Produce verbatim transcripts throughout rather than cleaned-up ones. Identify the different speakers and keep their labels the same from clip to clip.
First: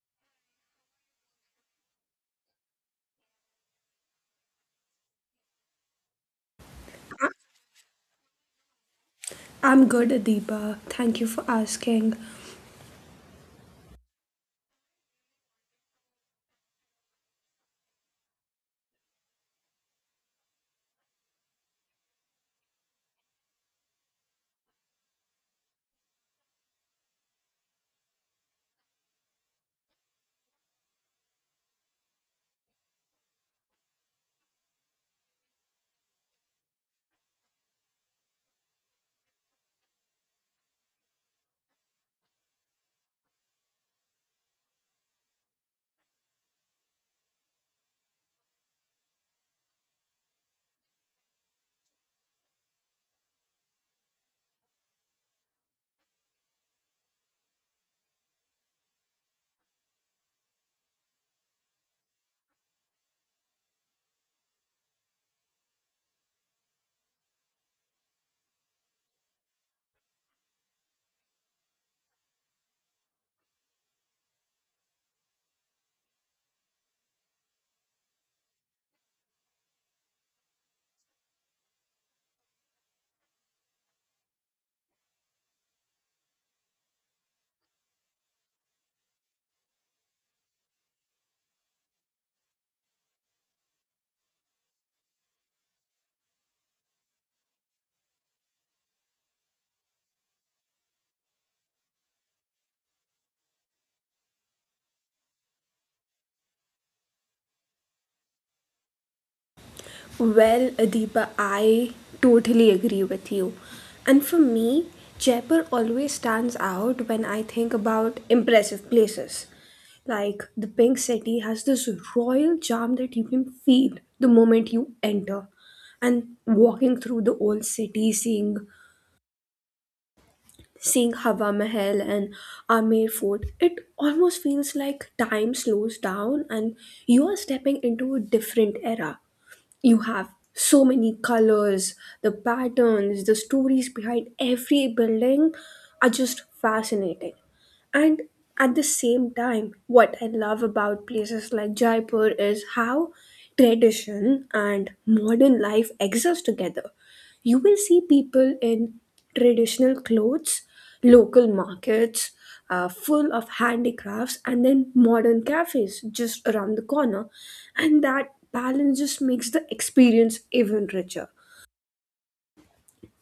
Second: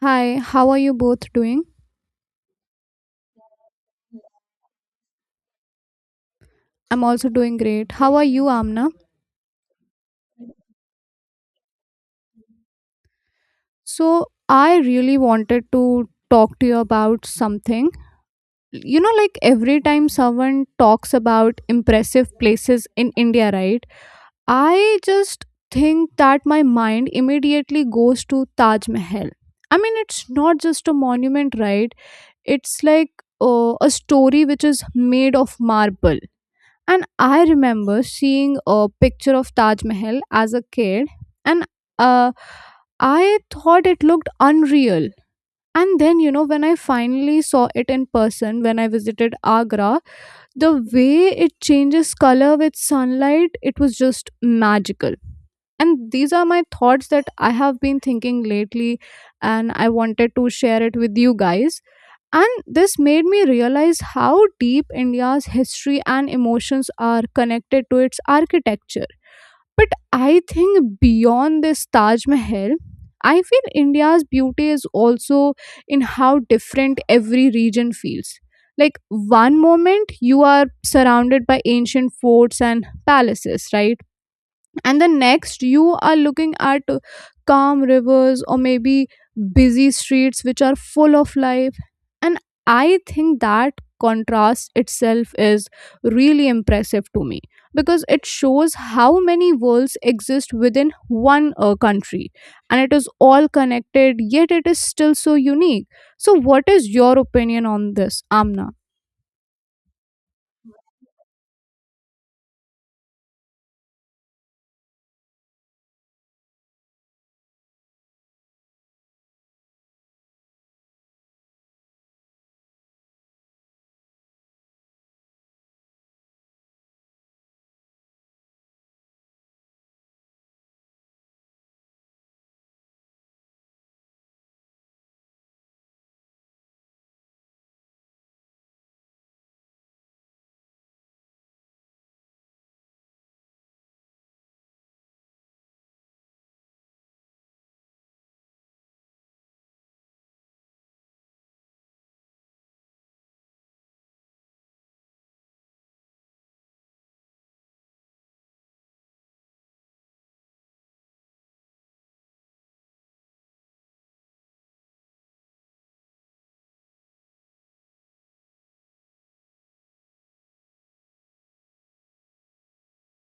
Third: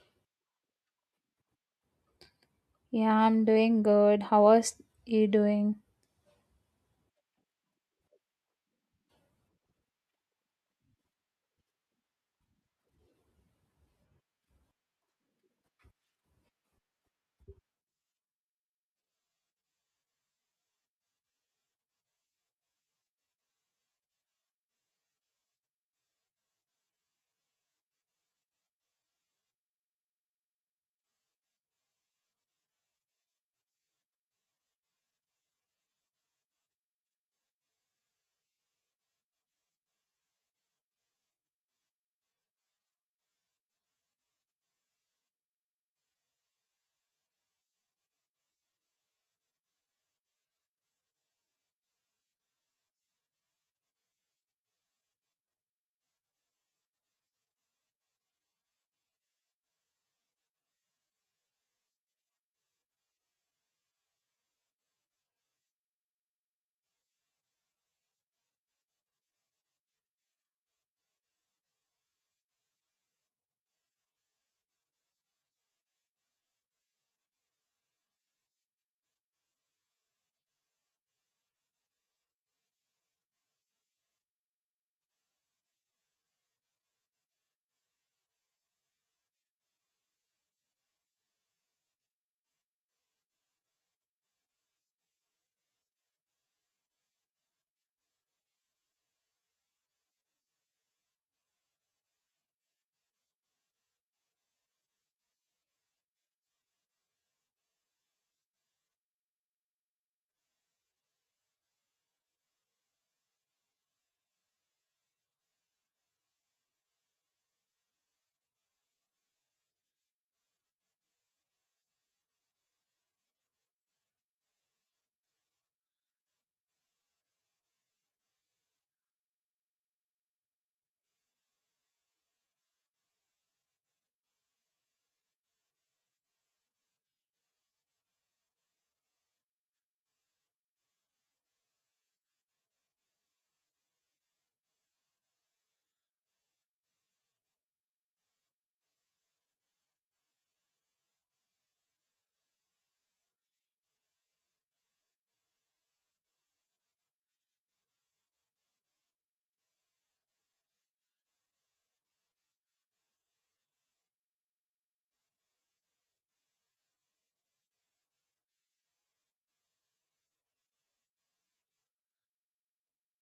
Speaker 1: Hi, how are you both doing?
Speaker 2: Yeah, I'm doing good. How was you doing?
Speaker 1: I'm also doing great. How are you, Amna?
Speaker 3: I'm good, Adiba. Thank you for asking.
Speaker 1: So, I really wanted to talk to you about something. You know, like every time someone talks about impressive places in India, right? I just think that my mind immediately goes to Taj Mahal. I mean, it's not just a monument, right? It's like uh, a story which is made of marble. And I remember seeing a picture of Taj Mahal as a kid, and uh, I thought it looked unreal. And then, you know, when I finally saw it in person, when I visited Agra, the way it changes color with sunlight, it was just magical. And these are my thoughts that I have been thinking lately, and I wanted to share it with you guys. And this made me realize how deep India's history and emotions are connected to its architecture. But I think beyond this Taj Mahal, I feel India's beauty is also in how different every region feels. Like one moment you are surrounded by ancient forts and palaces, right? And the next you are looking at calm rivers, or maybe busy streets which are full of life. And I think that contrast itself is really impressive to me, because it shows how many worlds exist within one uh, country, and it is all connected yet it is still so unique. So, what is your opinion on this, Amna?
Speaker 3: Well, Adiba, I totally agree with you. And for me, Jaipur always stands out when I think about impressive places. Like the Pink City has this royal charm that you can feel the moment you enter. And walking through the old city, seeing Seeing Hawa Mahal and Amer Fort, it almost feels like time slows down and you are stepping into a different era. You have so many colors, the patterns, the stories behind every building are just fascinating. And at the same time, what I love about places like Jaipur is how tradition and modern life exist together. You will see people in traditional clothes, local markets, uh, full of handicrafts, and then modern cafes just around the corner. And that balance just makes the experience even richer,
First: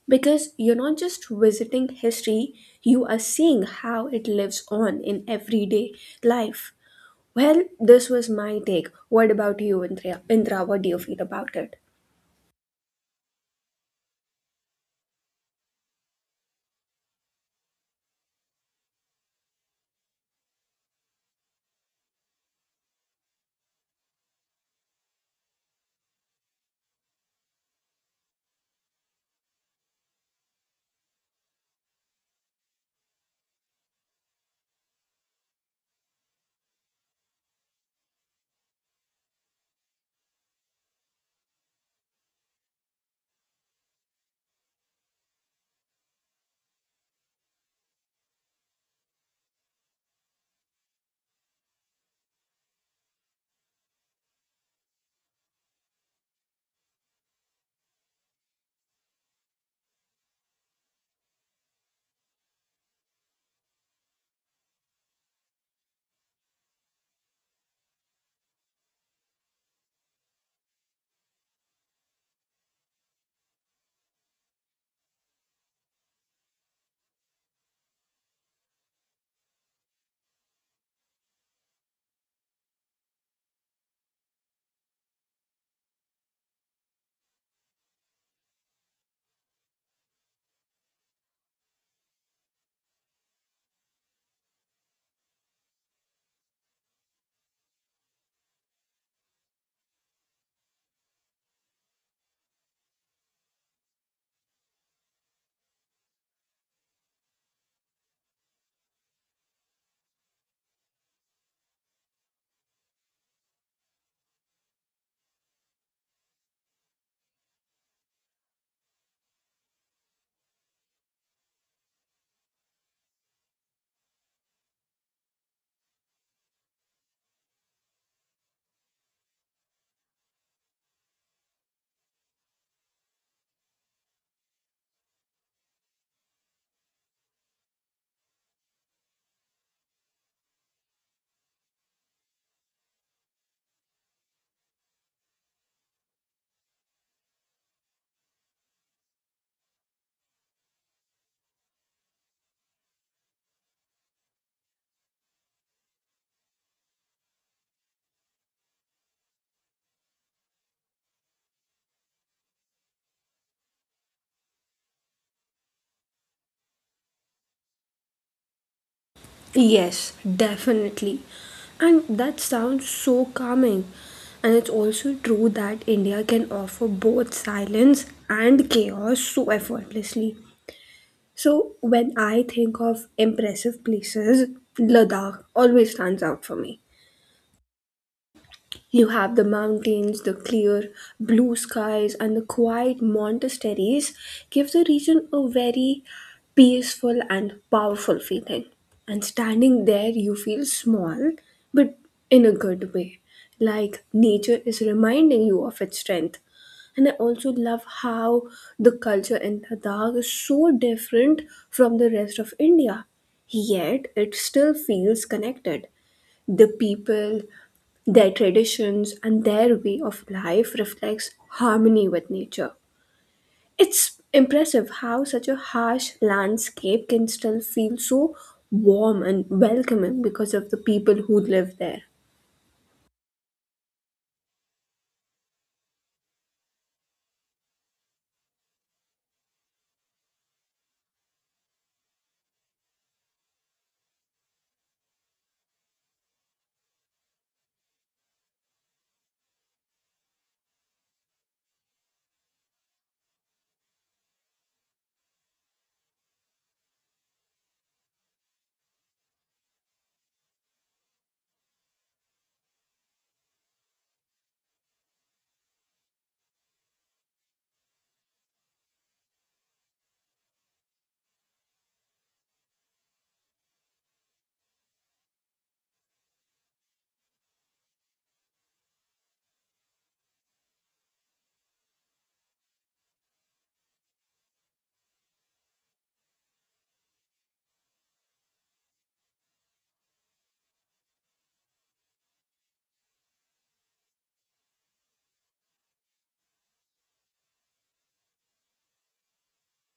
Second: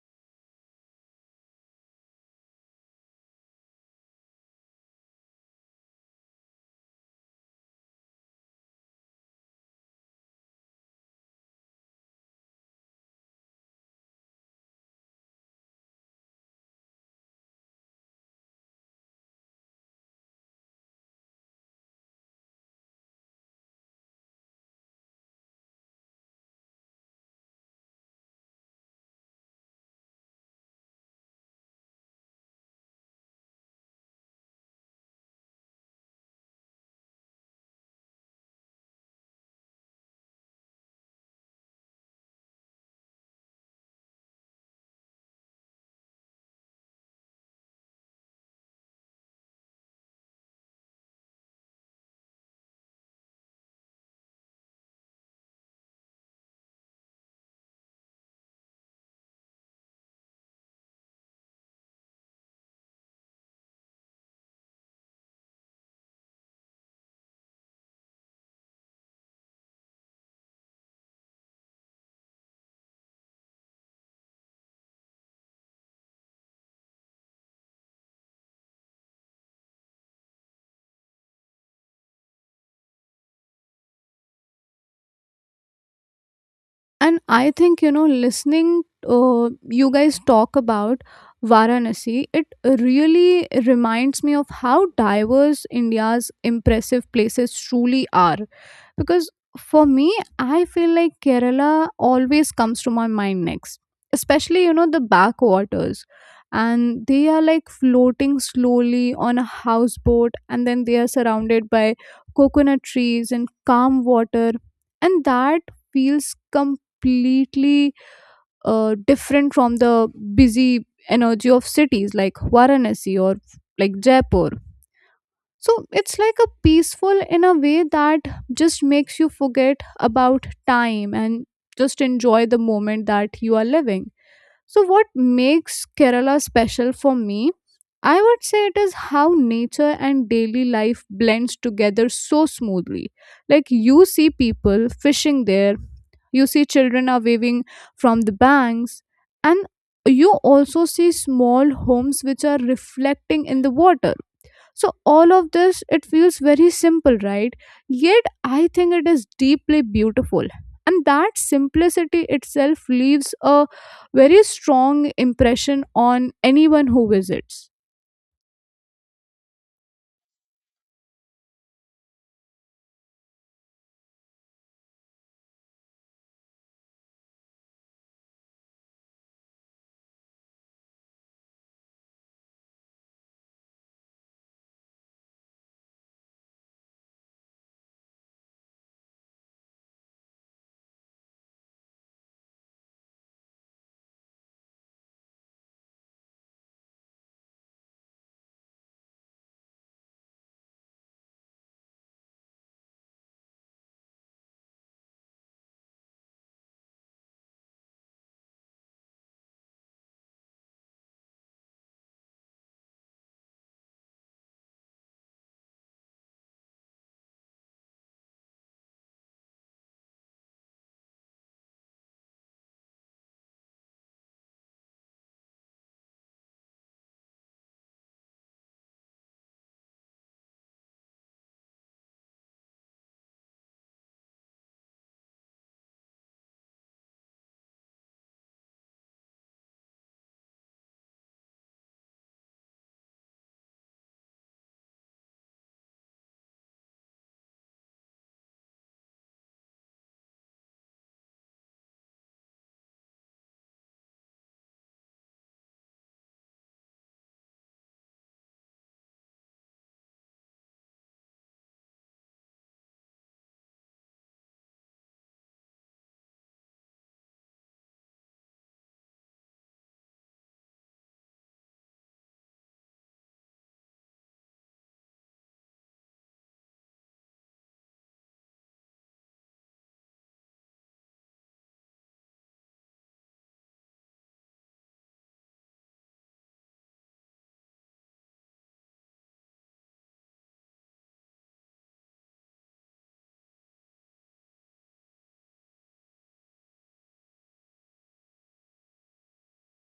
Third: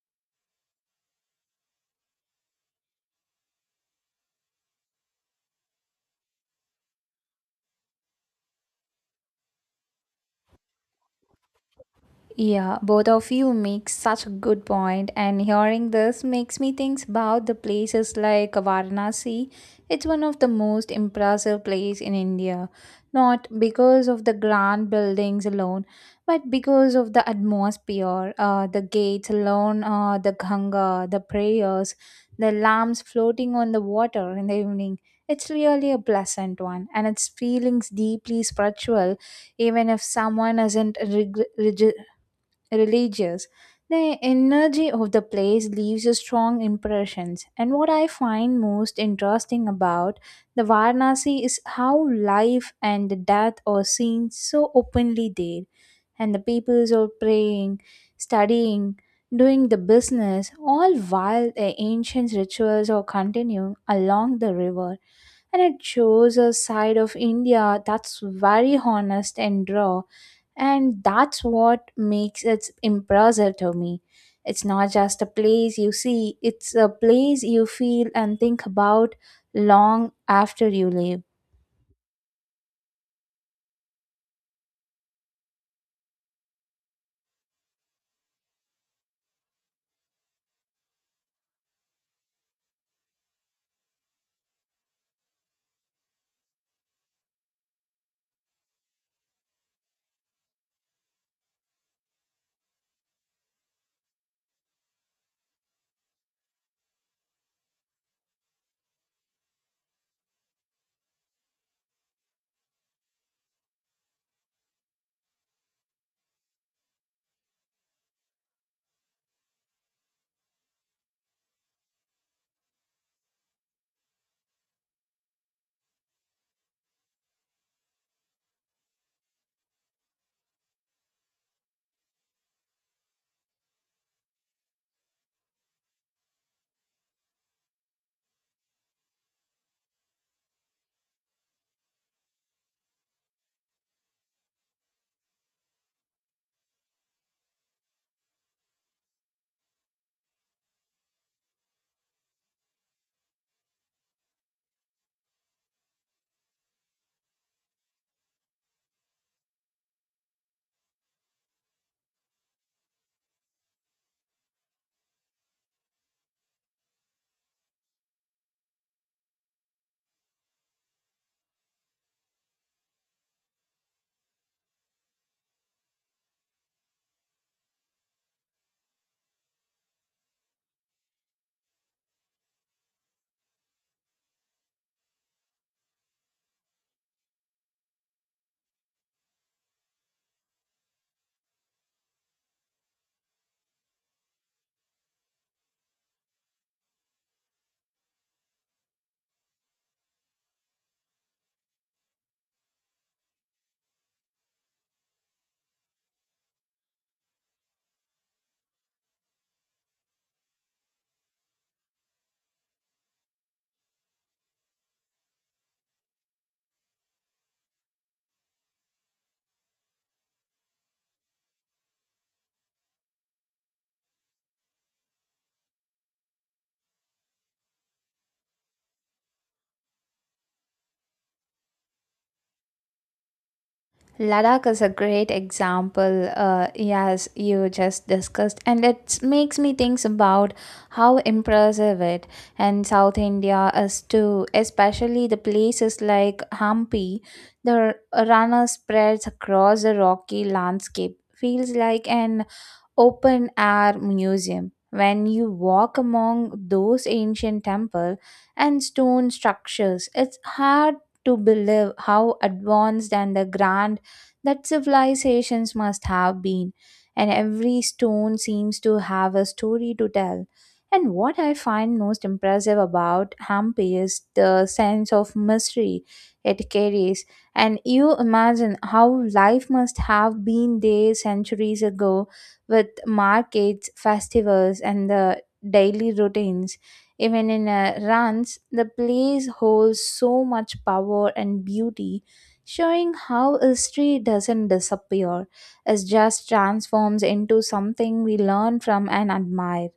Speaker 3: because you're not just visiting history, you are seeing how it lives on in everyday life. Well, this was my take. What about you, Indra? Indra, what do you feel about it?
Speaker 2: Yeah, both of you make such a good point, and hearing this makes me think about the places like Varanasi. It's one of the most impressive place in India, not because of the grand buildings alone, but because of the atmosphere, uh, the gates alone, uh, the Ganga, the prayers, the lamps floating on the water in the evening. It's really a pleasant one, and its feelings deeply spiritual even if someone isn't rig- religious. The energy of the place leaves a strong impressions. And what I find most interesting about the Varanasi is how life and death are seen so openly there. And the peoples are praying, studying, doing the business, all while the ancient rituals are continuing along the river, and it shows a side of India that's very honest and raw, and that's what makes it impressive to me. It's not just a place you see, it's a place you feel and think about long after you leave.
Speaker 1: And I think, you know, listening, uh, you guys talk about Varanasi, it really reminds me of how diverse India's impressive places truly are. Because for me, I feel like Kerala always comes to my mind next, especially, you know, the backwaters. And they are like floating slowly on a houseboat, and then they are surrounded by coconut trees and calm water. And that feels completely completely uh, different from the busy energy of cities like Varanasi or like Jaipur. So it's like a peaceful in a way that just makes you forget about time and just enjoy the moment that you are living. So, what makes Kerala special for me? I would say it is how nature and daily life blends together so smoothly. Like you see people fishing there, you see children are waving from the banks, and you also see small homes which are reflecting in the water. So, all of this, it feels very simple, right? Yet, I think it is deeply beautiful. And that simplicity itself leaves a very strong impression on anyone who visits.
Speaker 3: Yes, definitely. And that sounds so calming. And it's also true that India can offer both silence and chaos so effortlessly. So when I think of impressive places, Ladakh always stands out for me. You have the mountains, the clear blue skies, and the quiet monasteries give the region a very peaceful and powerful feeling. And standing there, you feel small, but in a good way. Like nature is reminding you of its strength. And I also love how the culture in Ladakh is so different from the rest of India. Yet it still feels connected. The people, their traditions and their way of life reflects harmony with nature. It's impressive how such a harsh landscape can still feel so warm and welcoming because of the people who live there.
Speaker 2: Ladakh is a great example, uh, as you just discussed, and it makes me think about how impressive it and South India is too, especially the places like Hampi. The runner spreads across the rocky landscape, feels like an open air museum. When you walk among those ancient temple and stone structures, it's hard to believe how advanced and the grand that civilizations must have been, and every stone seems to have a story to tell. And what I find most impressive about Hampi is the sense of mystery it carries, and you imagine how life must have been there centuries ago with markets, festivals, and the daily routines. Even in a runs, the place holds so much power and beauty, showing how history doesn't disappear, it just transforms into something we learn from and admire.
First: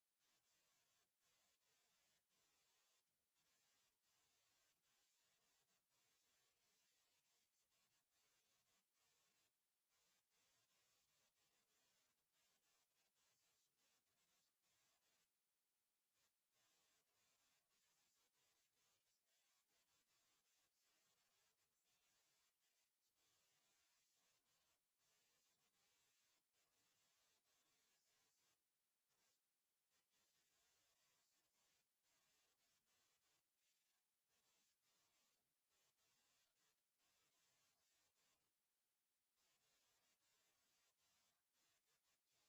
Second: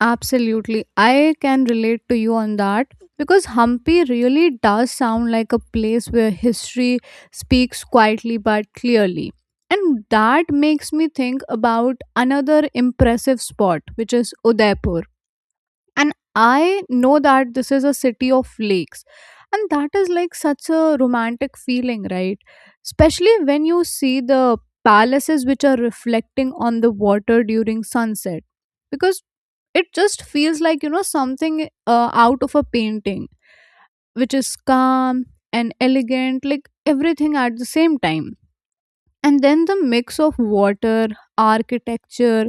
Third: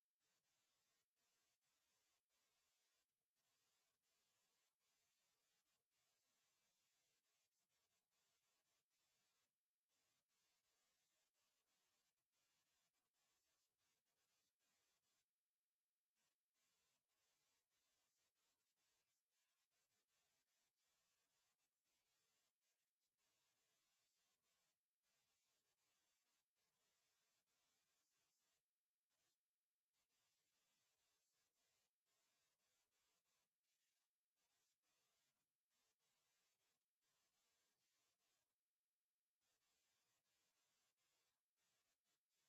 Speaker 1: Absolutely. I can relate to you on that because Hampi really does sound like a place where history speaks quietly but clearly. And that makes me think about another impressive spot, which is Udaipur, and I know that this is a city of lakes, and that is like such a romantic feeling, right? Especially when you see the palaces which are reflecting on the water during sunset, because it just feels like, you know, something uh, out of a painting, which is calm and elegant like everything at the same time. And then the mix of water, architecture,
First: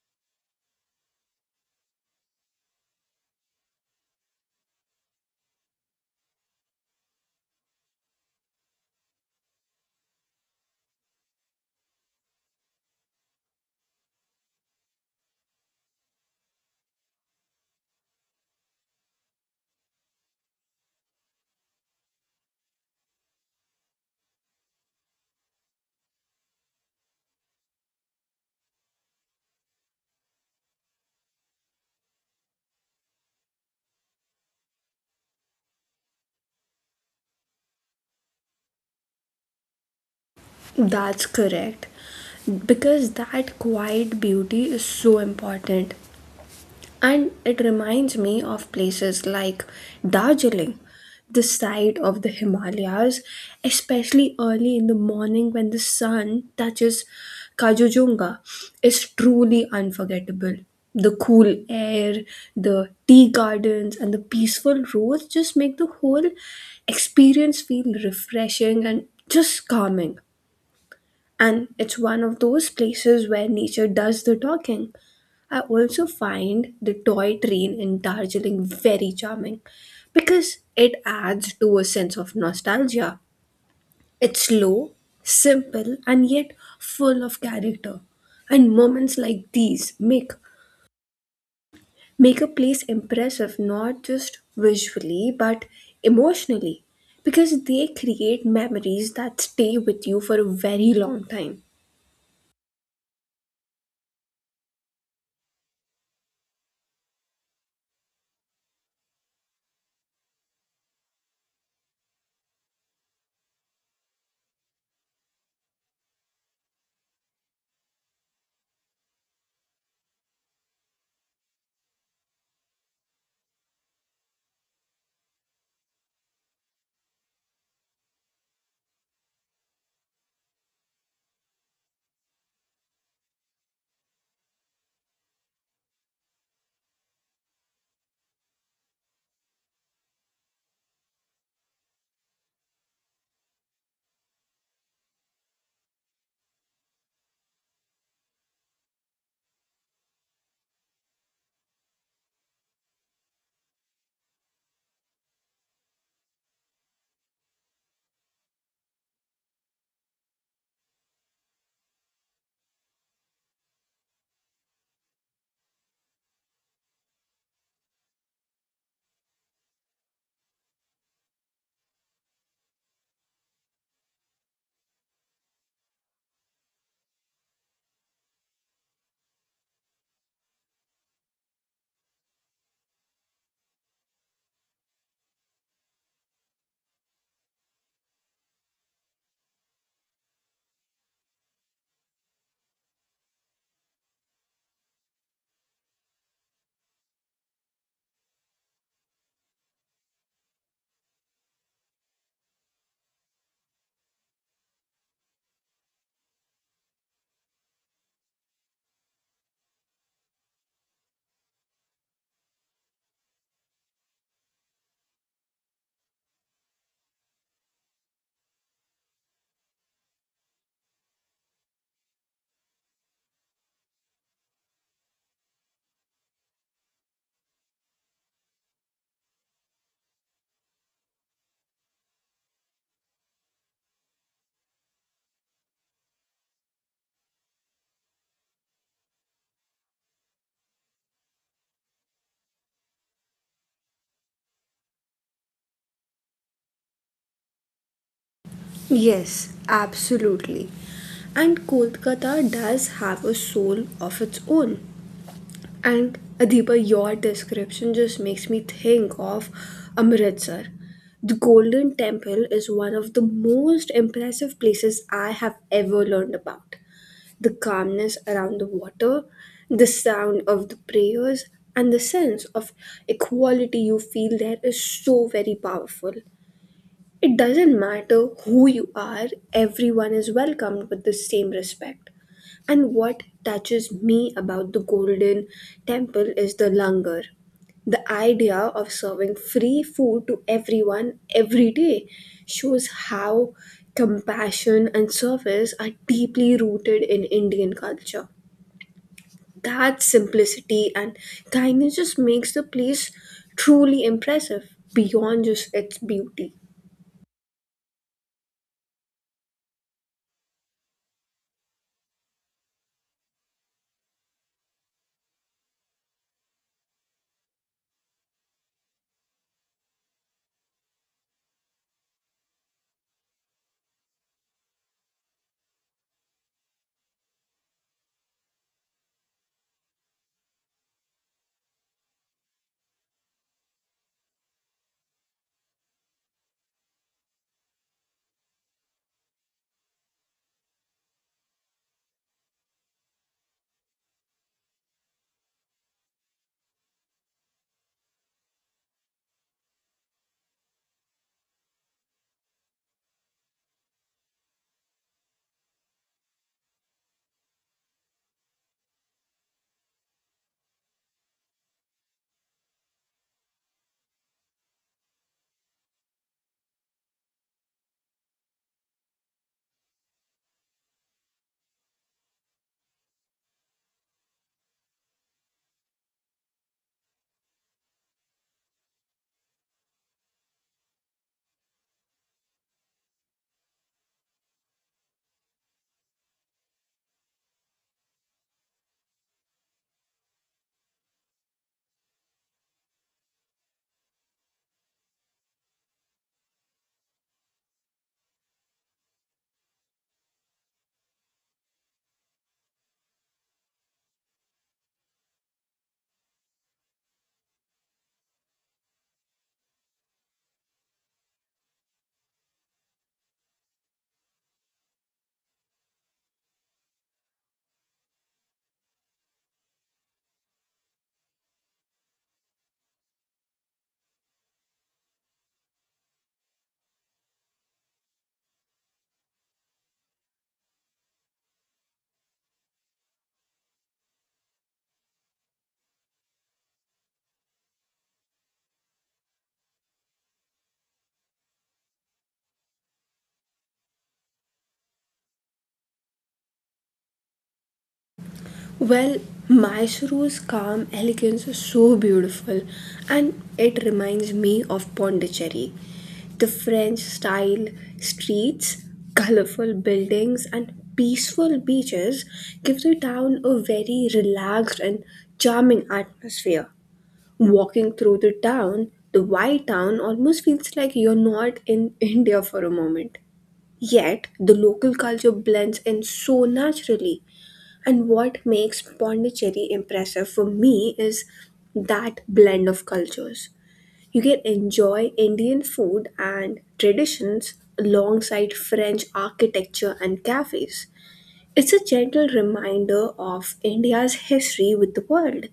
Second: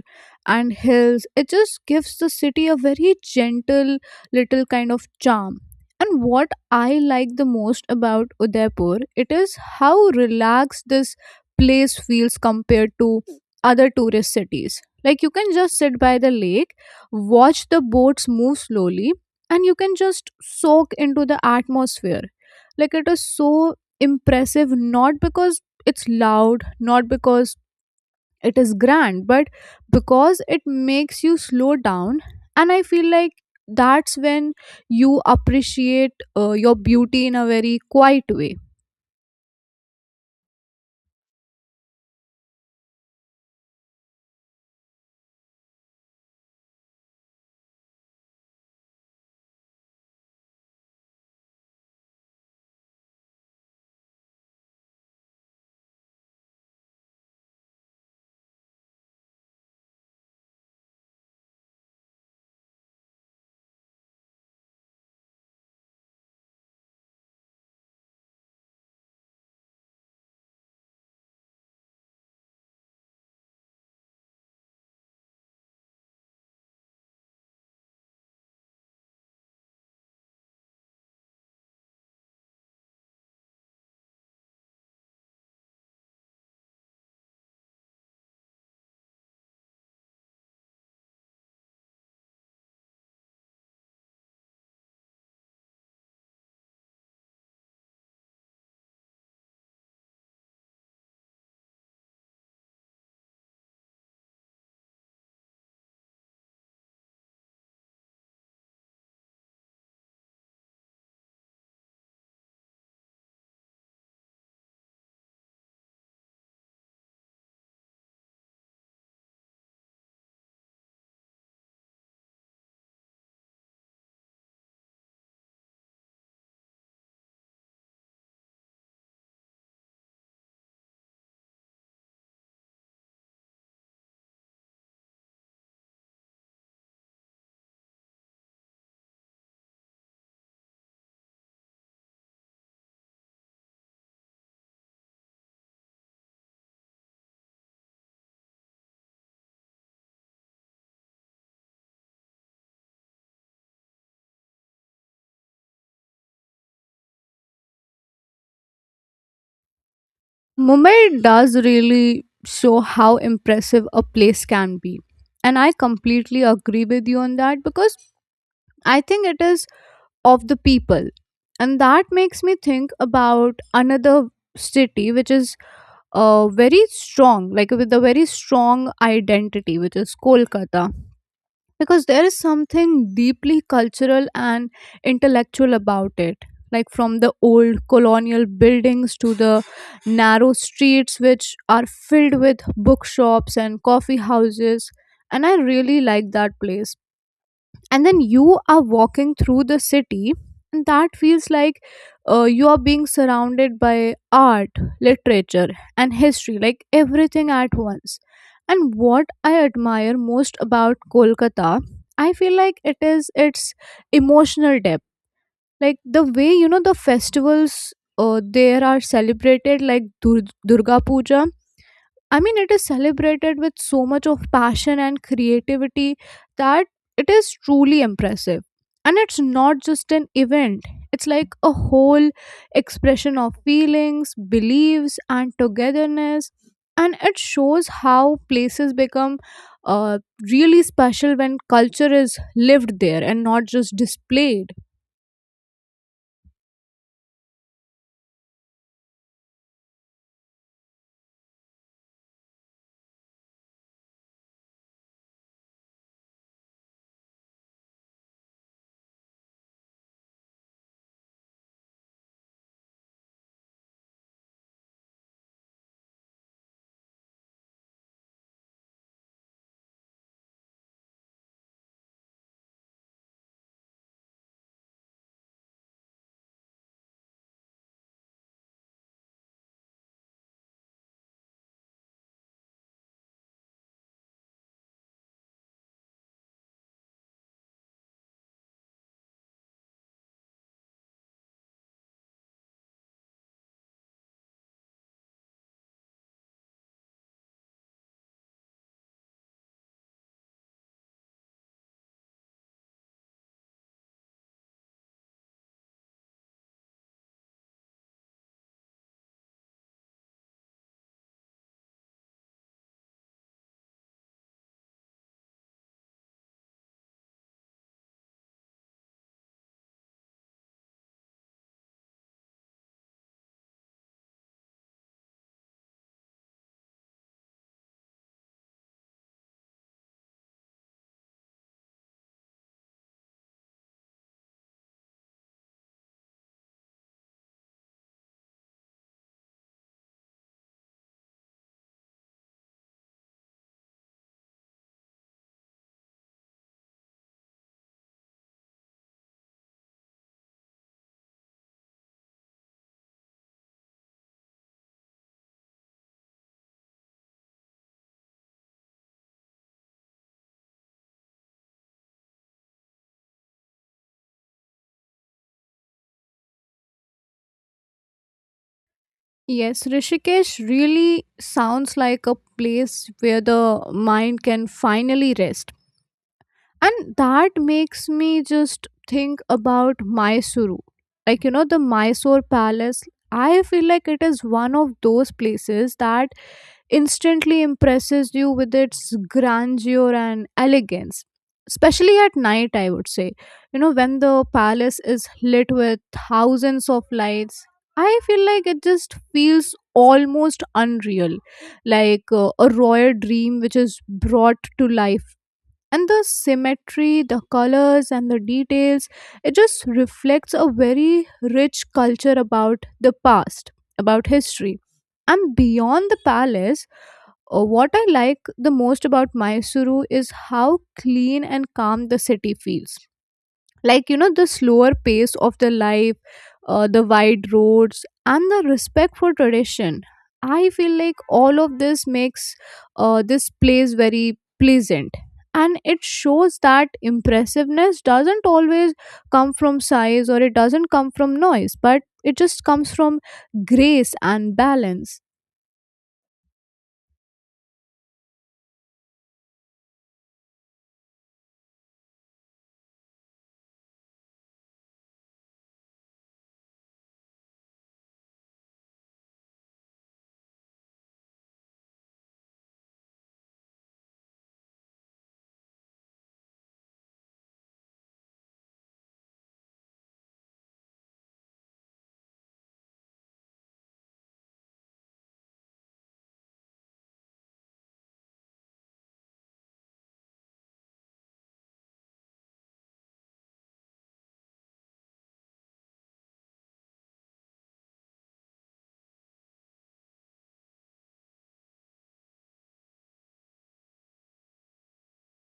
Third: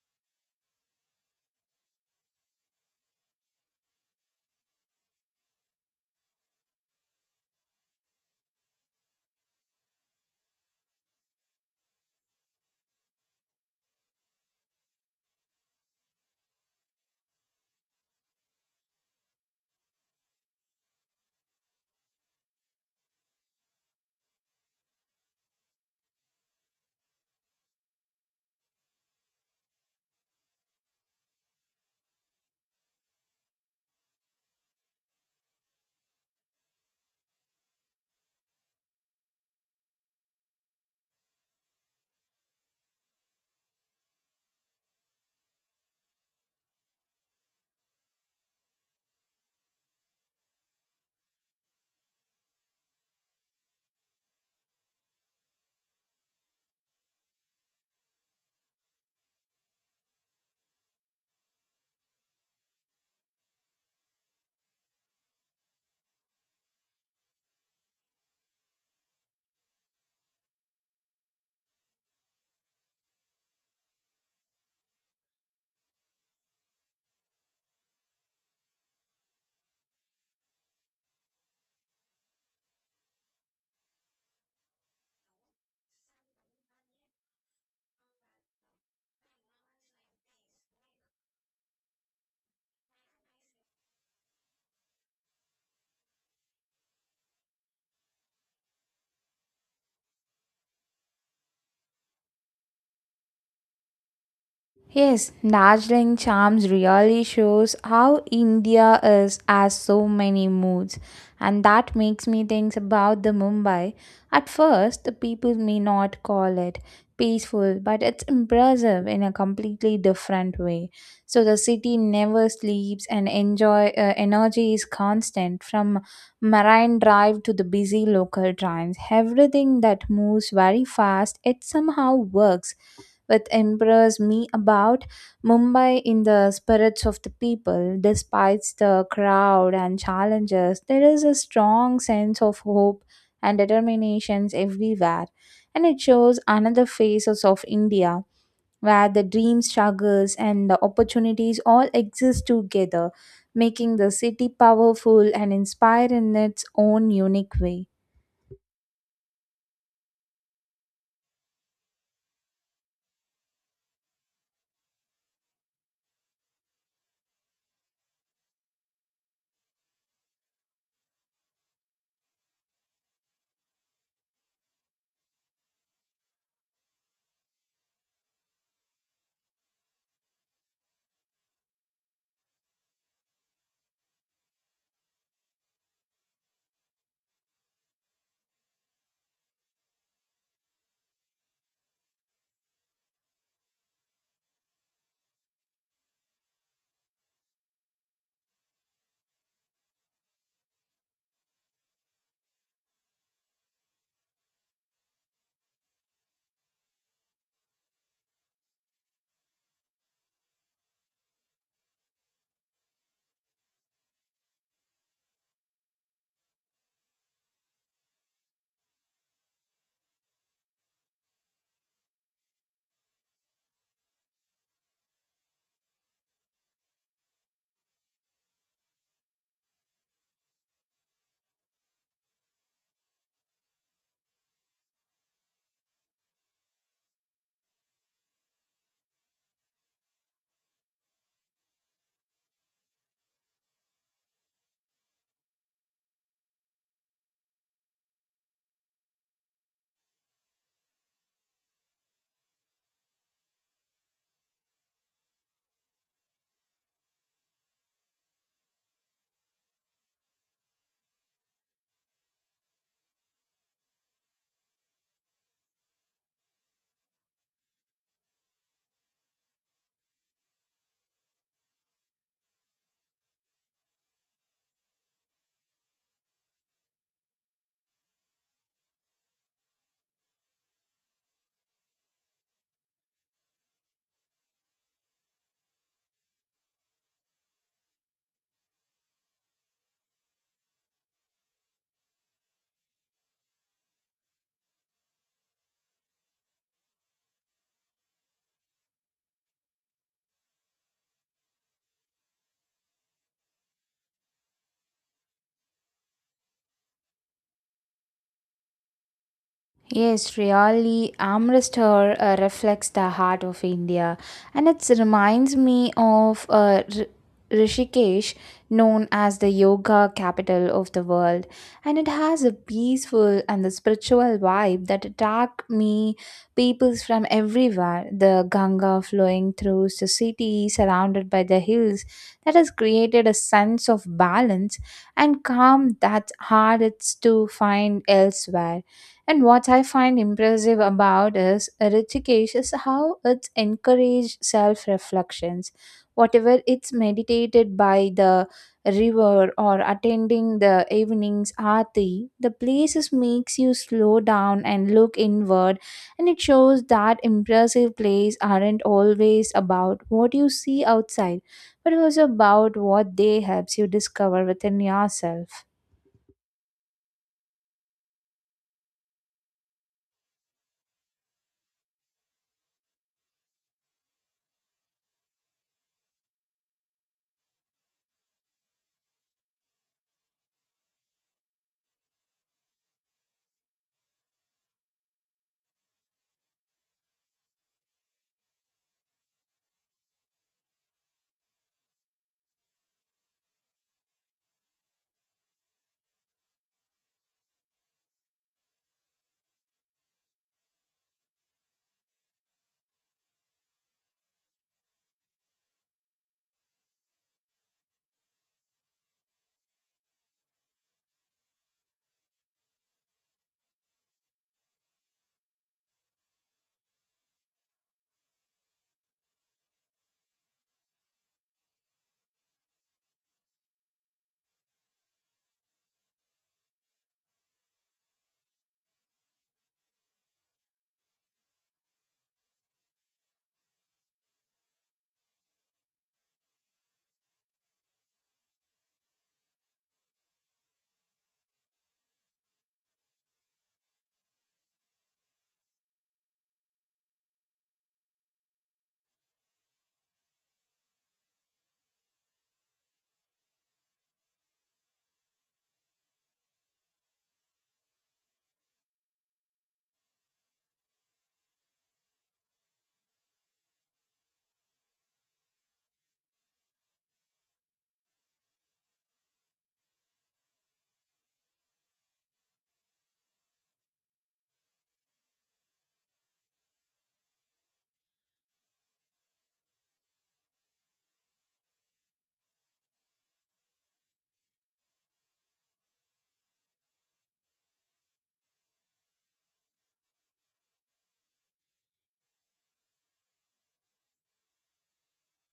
Speaker 1: and hills, it just gives the city a very gentle, little kind of charm. And what I like the most about Udaipur, it is how relaxed this place feels compared to other tourist cities. Like you can just sit by the lake, watch the boats move slowly, and you can just soak into the atmosphere. Like it is so impressive, not because it's loud, not because it is grand, but because it makes you slow down. And I feel like that's when you appreciate uh, your beauty in a very quiet way.
Speaker 3: That's correct. Because that quiet beauty is so important. And it reminds me of places like Darjeeling, the side of the Himalayas, especially early in the morning when the sun touches Kajujunga, is truly unforgettable. The cool air, the tea gardens, and the peaceful roads just make the whole experience feel refreshing and just calming. And it's one of those places where nature does the talking. I also find the toy train in Darjeeling very charming because it adds to a sense of nostalgia. It's slow, simple, and yet full of character. And moments like these make make a place impressive not just visually but emotionally, because they create memories that stay with you for a very long time.
Speaker 2: Yes, Darjeeling Charms really shows how India is has so many moods, and that makes me think about the Mumbai. At first, the people may not call it peaceful, but it's impressive in a completely different way. So the city never sleeps, and enjoy uh, energy is constant from Marine Drive to the busy local trains. Everything that moves very fast, it somehow works with impress me about Mumbai in the spirits of the people. Despite the crowd and challenges, there is a strong sense of hope and determinations everywhere. And it shows another faces of India where the dreams, struggles, and the opportunities all exist together, making the city powerful and inspiring in its own unique way.
Speaker 1: Mumbai does really show how impressive a place can be. And I completely agree with you on that, because I think it is of the people. And that makes me think about another city, which is uh, very strong, like with a very strong identity, which is Kolkata. Because there is something deeply cultural and intellectual about it, like from the old colonial buildings to the narrow streets which are filled with bookshops and coffee houses. And I really like that place. And then you are walking through the city, and that feels like uh, you are being surrounded by art, literature, and history, like everything at once. And what I admire most about Kolkata, I feel like it is its emotional depth. Like the way, you know, the festivals uh, there are celebrated, like Dur- durga puja, I mean, it is celebrated with so much of passion and creativity that it is truly impressive. And it's not just an event, it's like a whole expression of feelings, beliefs, and togetherness. And it shows how places become uh, really special when culture is lived there and not just displayed.
Speaker 3: Yes, absolutely. And Kolkata does have a soul of its own. And Adiba, your description just makes me think of Amritsar. The Golden Temple is one of the most impressive places I have ever learned about. The calmness around the water, the sound of the prayers, and the sense of equality you feel there is so very powerful. It doesn't matter who you are, everyone is welcomed with the same respect. And what touches me about the Golden Temple is the langar. The idea of serving free food to everyone every day shows how compassion and service are deeply rooted in Indian culture. That simplicity and kindness just makes the place truly impressive beyond just its beauty.
Speaker 2: Yes, really, Amritsar uh, reflects the heart of India, and it reminds me of uh, R- Rishikesh, known as the yoga capital of the world, and it has a peaceful and the spiritual vibe that attract me peoples from everywhere. The Ganga flowing through the city, surrounded by the hills, that has created a sense of balance and calm that's hard it's to find elsewhere. And what I find impressive about is Rishikesh is how it's encouraged self reflections. Whatever it's meditated by the river or attending the evening's aarti, the places makes you slow down and look inward, and it shows that impressive plays aren't always about what you see outside, but also about what they helps you discover within yourself.
Speaker 1: Yes, Rishikesh really sounds like a place where the mind can finally rest. And that makes me just think about Mysuru. Like, you know, the Mysore Palace, I feel like it is one of those places that instantly impresses you with its grandeur and elegance. Especially at night, I would say. You know, when the palace is lit with thousands of lights, I feel like it just feels almost unreal, like uh, a royal dream which is brought to life. And the symmetry, the colors, and the details, it just reflects a very rich culture about the past, about history. And beyond the palace, uh, what I like the most about Mysuru is how clean and calm the city feels. Like, you know, the slower pace of the life, uh, the wide roads and the respect for tradition, I feel like all of this makes uh, this place very pleasant. And it shows that impressiveness doesn't always come from size, or it doesn't come from noise, but it just comes from grace and balance.
Speaker 3: Well, Mysuru's calm elegance is so beautiful and it reminds me of Pondicherry. The French style streets, colorful buildings, and peaceful beaches give the town a very relaxed and charming atmosphere. Walking through the town, the white town almost feels like you're not in India for a moment. Yet, the local culture blends in so naturally. And what makes Pondicherry impressive for me is that blend of cultures. You can enjoy Indian food and traditions alongside French architecture and cafes. It's a gentle reminder of India's history with the world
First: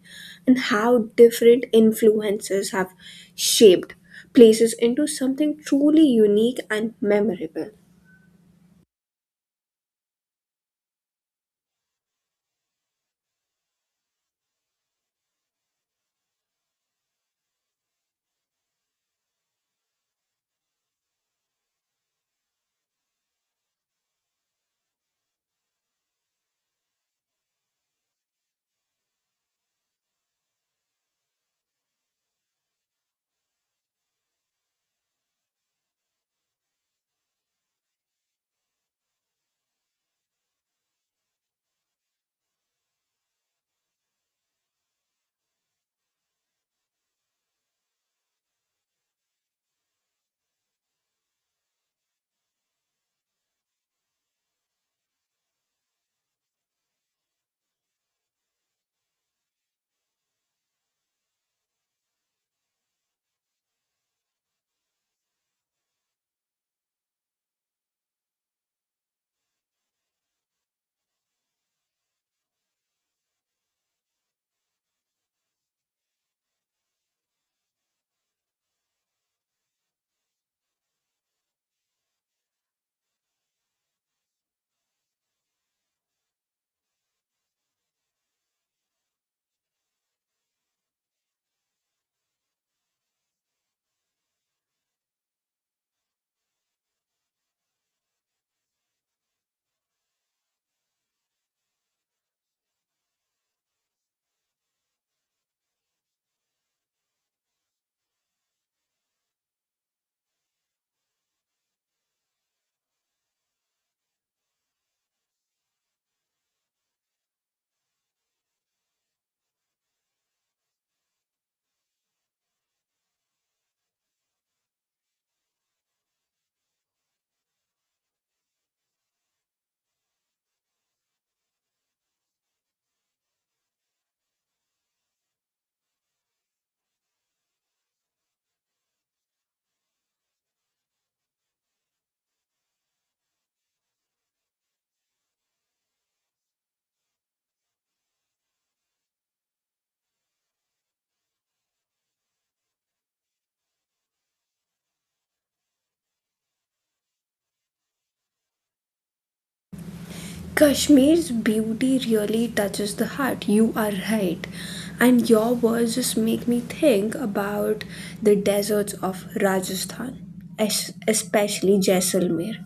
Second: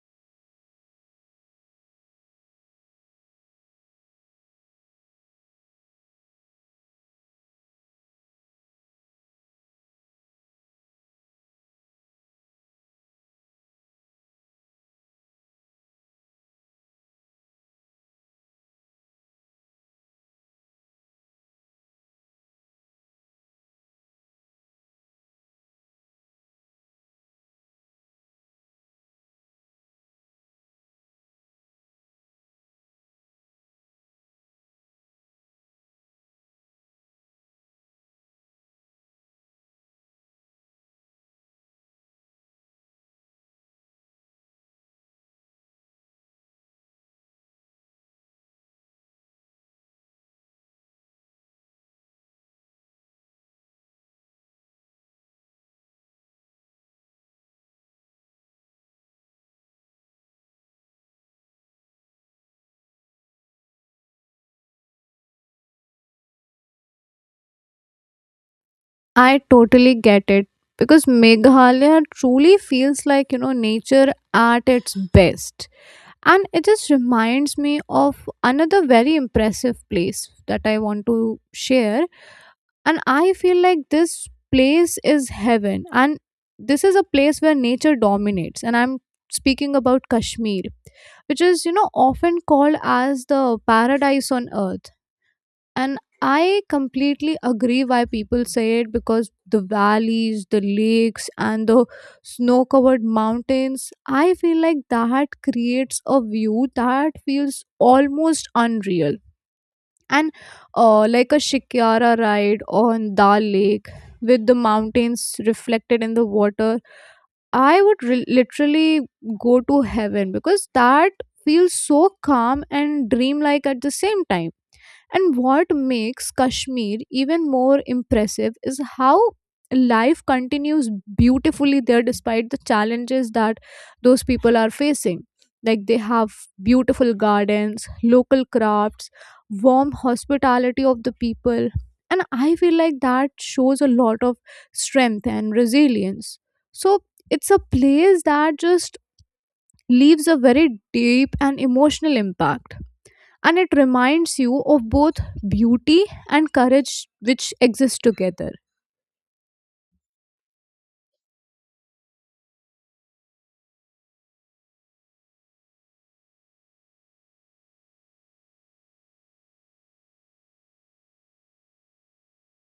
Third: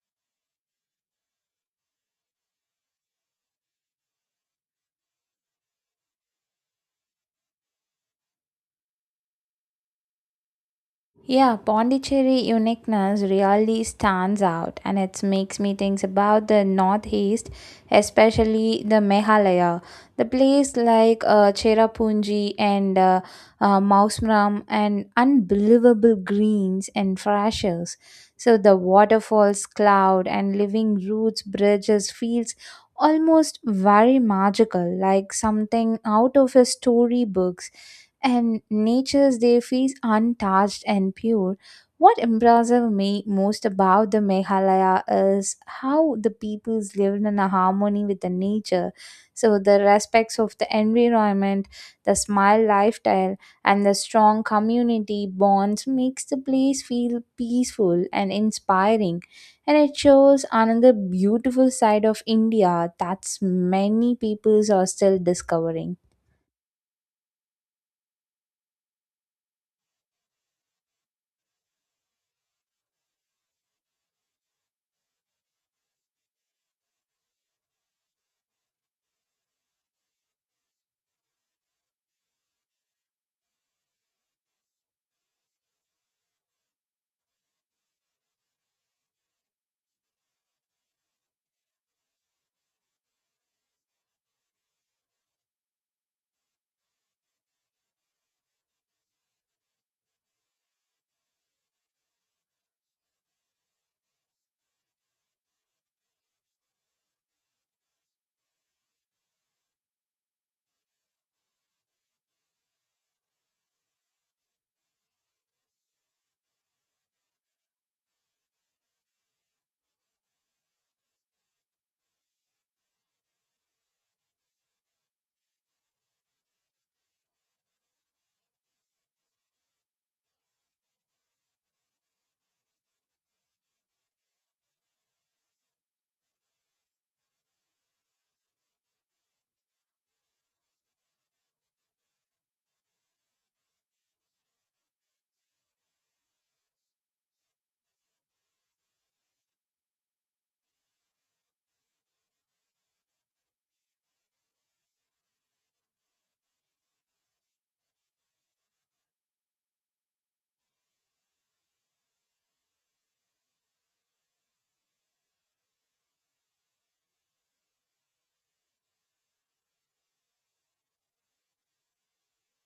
Speaker 3: and how different influences have shaped places into something truly unique and memorable.
Speaker 2: Yeah, Pondicherry uniqueness really stands out, and it makes me think about the northeast, especially the Meghalaya. The place like uh, Cherrapunji and uh, uh, Mausram and unbelievable greens and freshers. So the waterfalls, cloud and living roots, bridges, feels almost very magical, like something out of a storybook, and nature's they feels untouched and pure. What impresses me most about the Meghalaya is how the peoples live in a harmony with the nature. So the respects of the environment, the smile lifestyle, and the strong community bonds makes the place feel peaceful and inspiring. And it shows another beautiful side of India that many peoples are still discovering.
Speaker 1: I totally get it, because Meghalaya truly feels like, you know, nature at its best. And it just reminds me of another very impressive place that I want to share. And I feel like this place is heaven. And this is a place where nature dominates. And I'm speaking about Kashmir, which is, you know, often called as the paradise on earth. And I completely agree why people say it, because the valleys, the lakes, and the snow covered mountains, I feel like that creates a view that feels almost unreal. And uh, like a Shikyara ride on Dal Lake with the mountains reflected in the water, I would re- literally go to heaven because that feels so calm and dreamlike at the same time. And what makes Kashmir even more impressive is how life continues beautifully there despite the challenges that those people are facing. Like they have beautiful gardens, local crafts, warm hospitality of the people. And I feel like that shows a lot of strength and resilience. So it's a place that just leaves a very deep and emotional impact, and it reminds you of both beauty and courage which exist together.
Speaker 3: Kashmir's beauty really touches the heart. You are right. And your words just make me think about the deserts of Rajasthan, es- especially Jaisalmer.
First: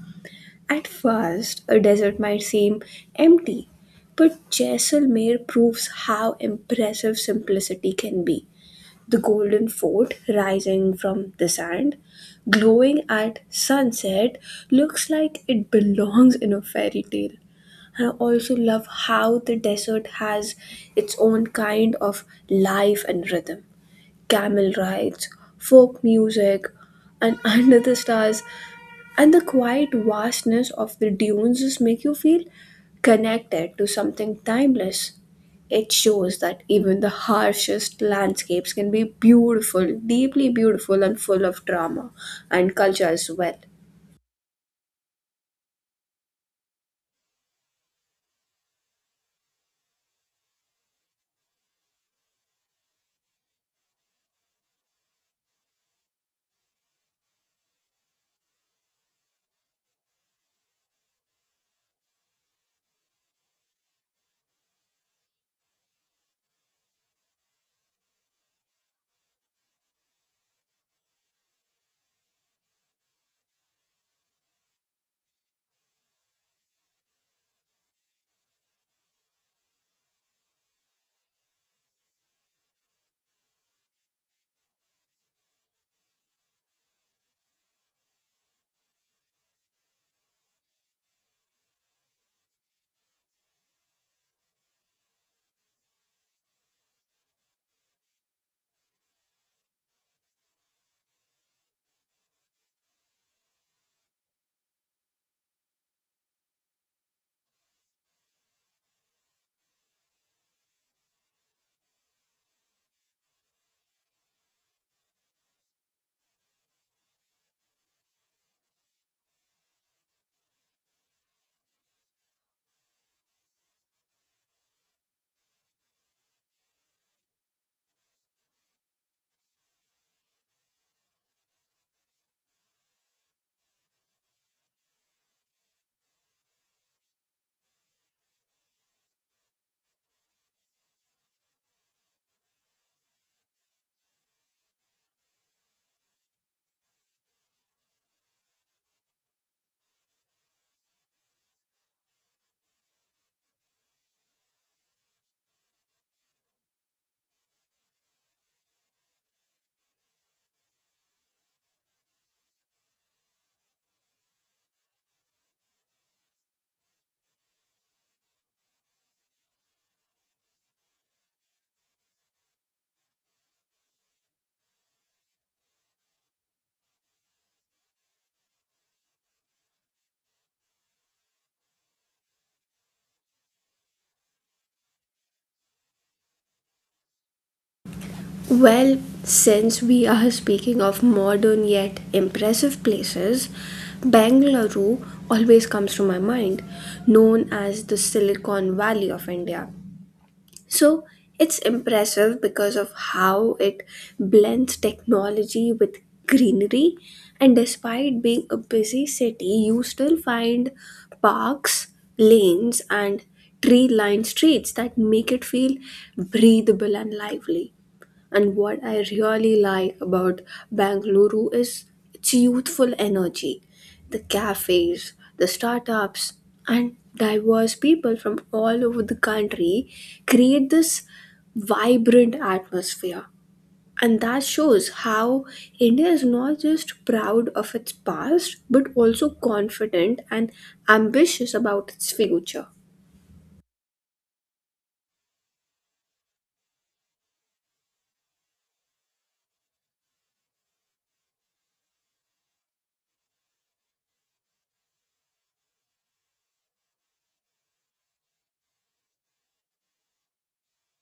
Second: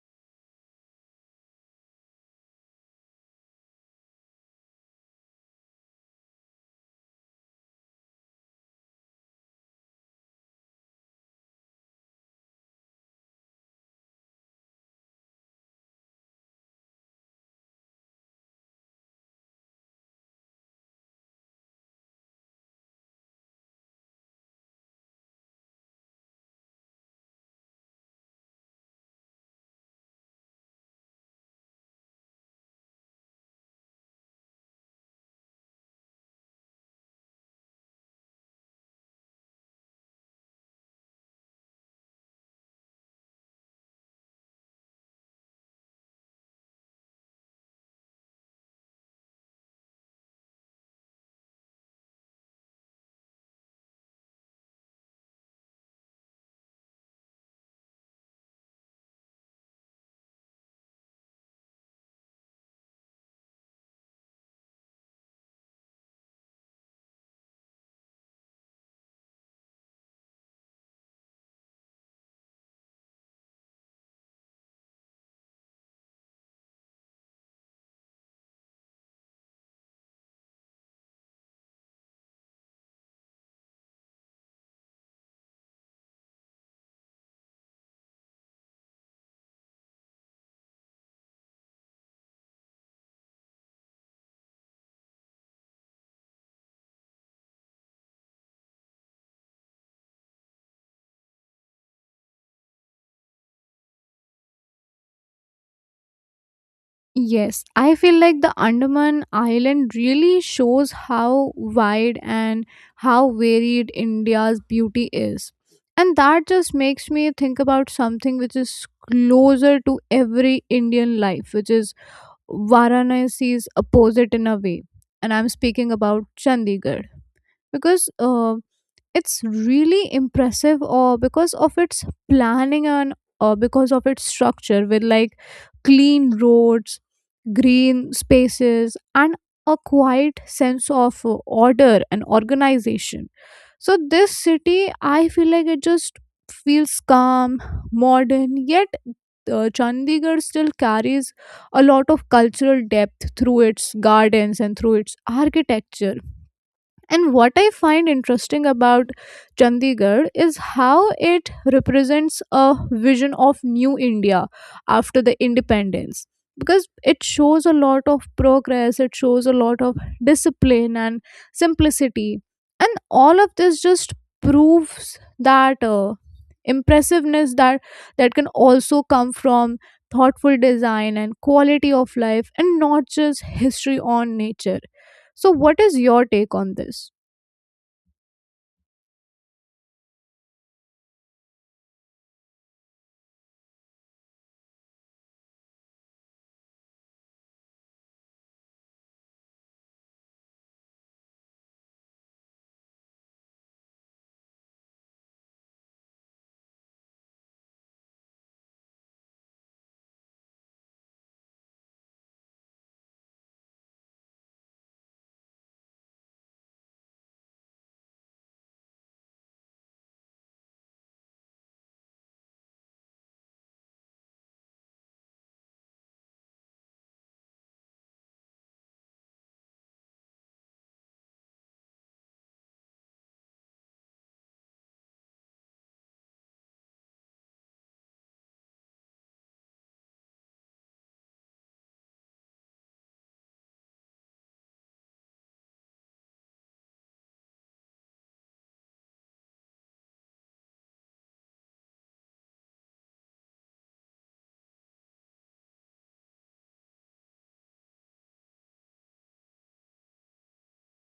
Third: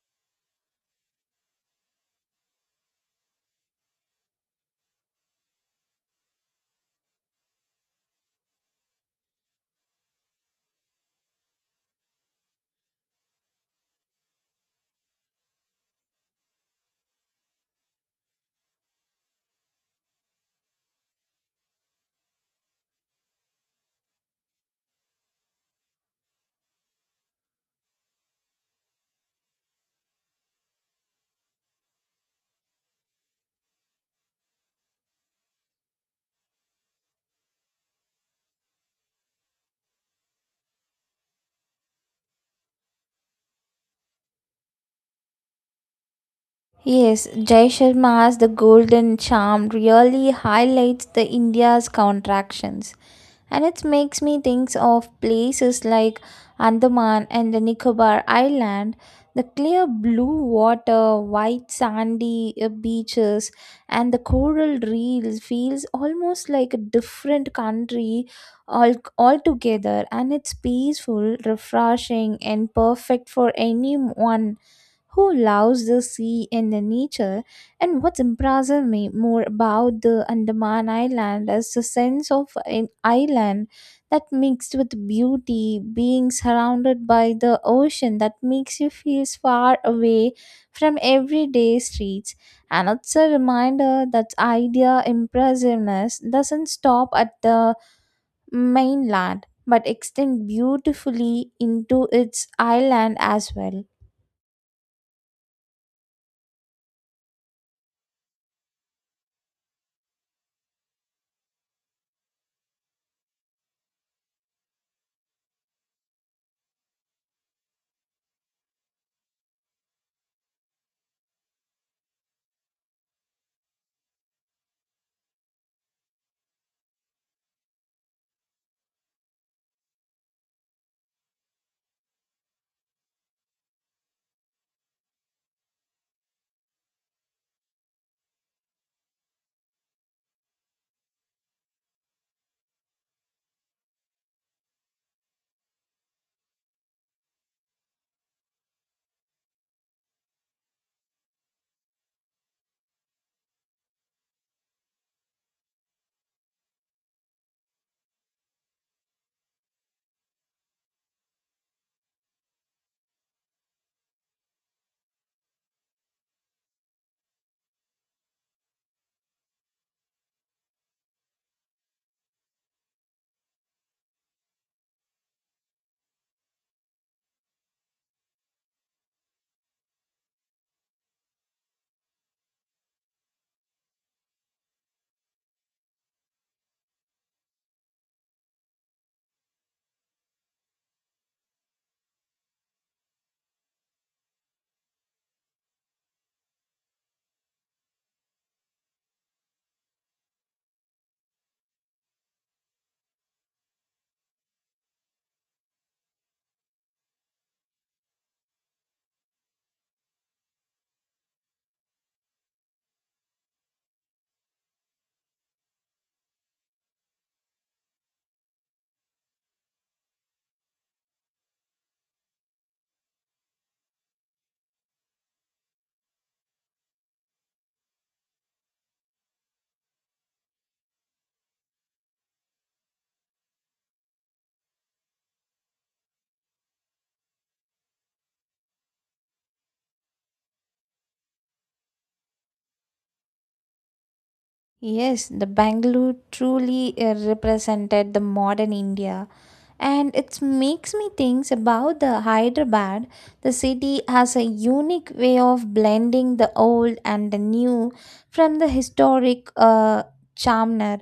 Speaker 3: At first, a desert might seem empty, but Jaisalmer proves how impressive simplicity can be. The golden fort rising from the sand, glowing at sunset, looks like it belongs in a fairy tale. I also love how the desert has its own kind of life and rhythm. Camel rides, folk music, and under the stars, and the quiet vastness of the dunes just make you feel connected to something timeless. It shows that even the harshest landscapes can be beautiful, deeply beautiful, and full of drama and culture as well.
Speaker 2: Yes, Jai Sharma as the golden charm really highlights the India's contractions. And it makes me think of places like Andaman and the Nicobar Island. The clear blue water, white sandy uh, beaches, and the coral reefs feels almost like a different country all altogether. And it's peaceful, refreshing, and perfect for anyone who loves the sea and the nature. And what impresses me more about the Andaman Island is the sense of an island that mixed with beauty, being surrounded by the ocean that makes you feel far away from everyday streets. And it's a reminder that idea impressiveness doesn't stop at the mainland but extend beautifully into its island as well.
Speaker 1: Yes, I feel like the Andaman Island really shows how wide and how varied India's beauty is. And that just makes me think about something which is closer to every Indian life, which is Varanasi's opposite in a way. And I'm speaking about Chandigarh. Because uh, it's really impressive uh, because of its planning and uh, because of its structure, with like clean roads, green spaces, and a quiet sense of uh, order and organization. So this city, I feel like it just feels calm, modern. Yet uh, Chandigarh still carries a lot of cultural depth through its gardens and through its architecture. And what I find interesting about Chandigarh is how it represents a vision of new India after the independence. Because it shows a lot of progress, it shows a lot of discipline and simplicity. And all of this just proves that uh, impressiveness that, that can also come from thoughtful design and quality of life, and not just history on nature. So, what is your take on this?
Speaker 3: Well, since we are speaking of modern yet impressive places, Bengaluru always comes to my mind, known as the Silicon Valley of India. So, it's impressive because of how it blends technology with greenery, and despite being a busy city, you still find parks, lanes, and tree lined streets that make it feel breathable and lively. And what I really like about Bangalore is its youthful energy. The cafes, the startups, and diverse people from all over the country create this vibrant atmosphere. And that shows how India is not just proud of its past, but also confident and ambitious about its future.
Speaker 2: Yes, the Bangalore truly uh, represented the modern India. And it makes me think about the Hyderabad. The city has a unique way of blending the old and the new from the historic uh, Chamnar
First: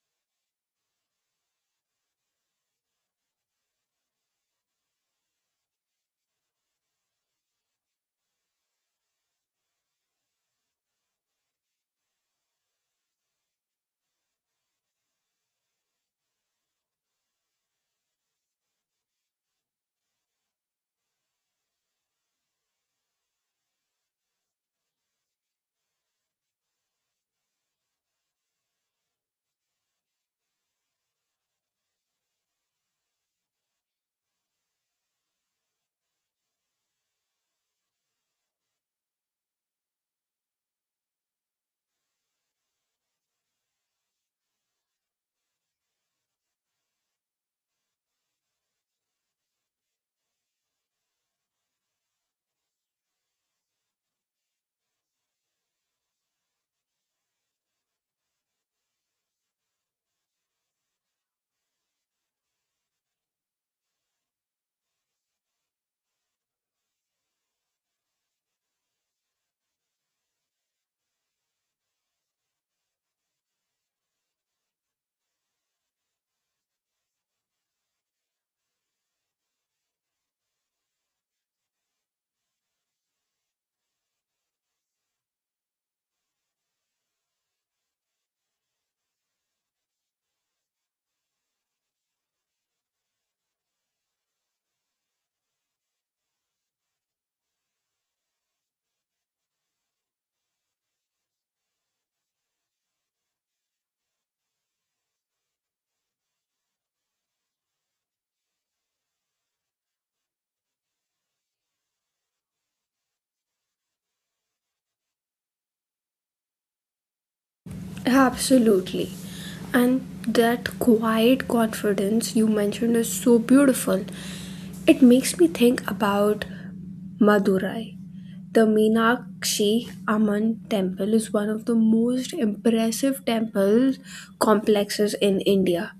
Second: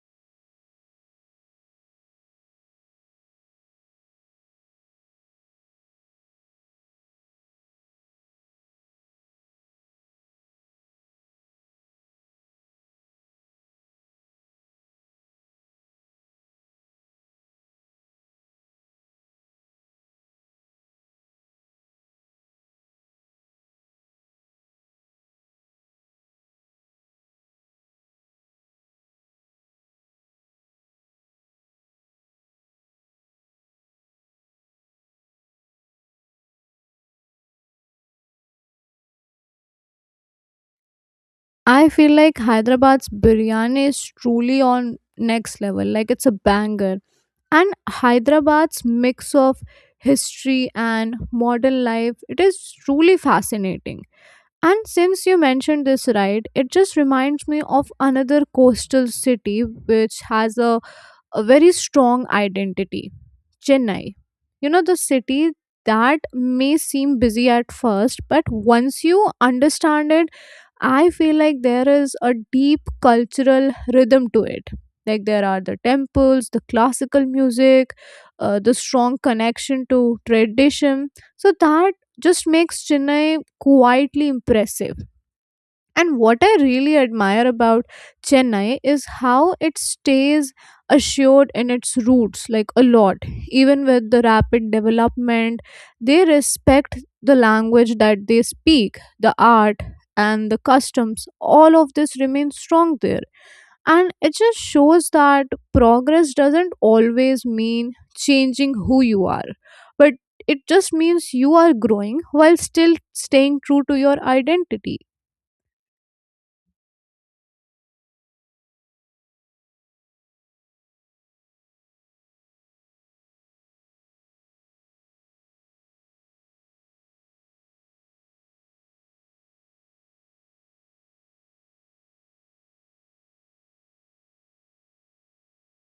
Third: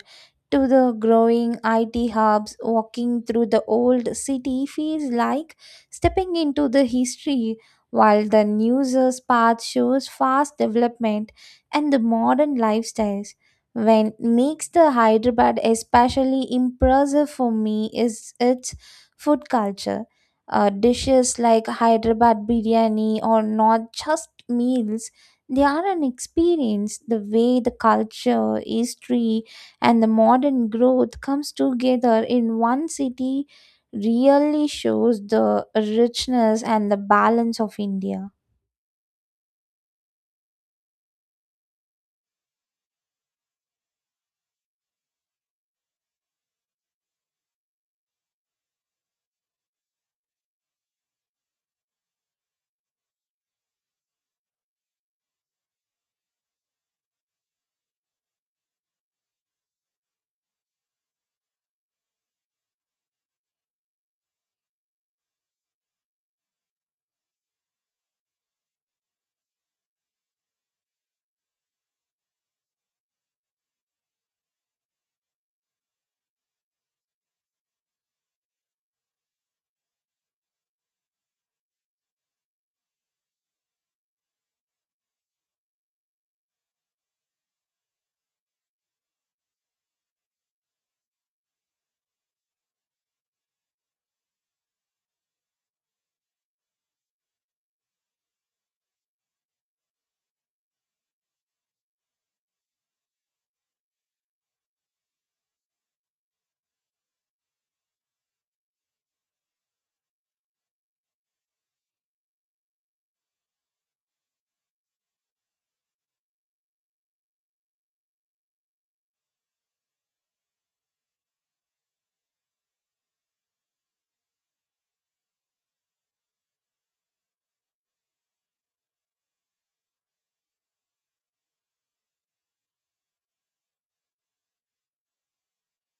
Speaker 2: to the growing I T hubs. Walking through the old city feels like stepping into the history, while the news's path shows fast development and the modern lifestyles when makes the Hyderabad especially impressive for me is its food culture. Uh, dishes like Hyderabad biryani are not just meals, they are an experience. The way the culture, history, and the modern growth comes together in one city really shows the richness and the balance of India.
Speaker 1: I feel like Hyderabad's biryani is truly on next level. Like it's a banger. And Hyderabad's mix of history and modern life, it is truly fascinating. And since you mentioned this ride, it just reminds me of another coastal city which has a a very strong identity. Chennai. You know, the city that may seem busy at first, but once you understand it, I feel like there is a deep cultural rhythm to it. Like there are the temples, the classical music, uh, the strong connection to tradition. So that just makes Chennai quietly impressive. And what I really admire about Chennai is how it stays assured in its roots, like a lot. Even with the rapid development, they respect the language that they speak, the art, and the customs. All of this remains strong there. And it just shows that progress doesn't always mean changing who you are, but it just means you are growing while still staying true to your identity.
Speaker 3: Absolutely. And that quiet confidence you mentioned is so beautiful. It makes me think about Madurai. The Meenakshi Amman temple is one of the most impressive temple complexes in India.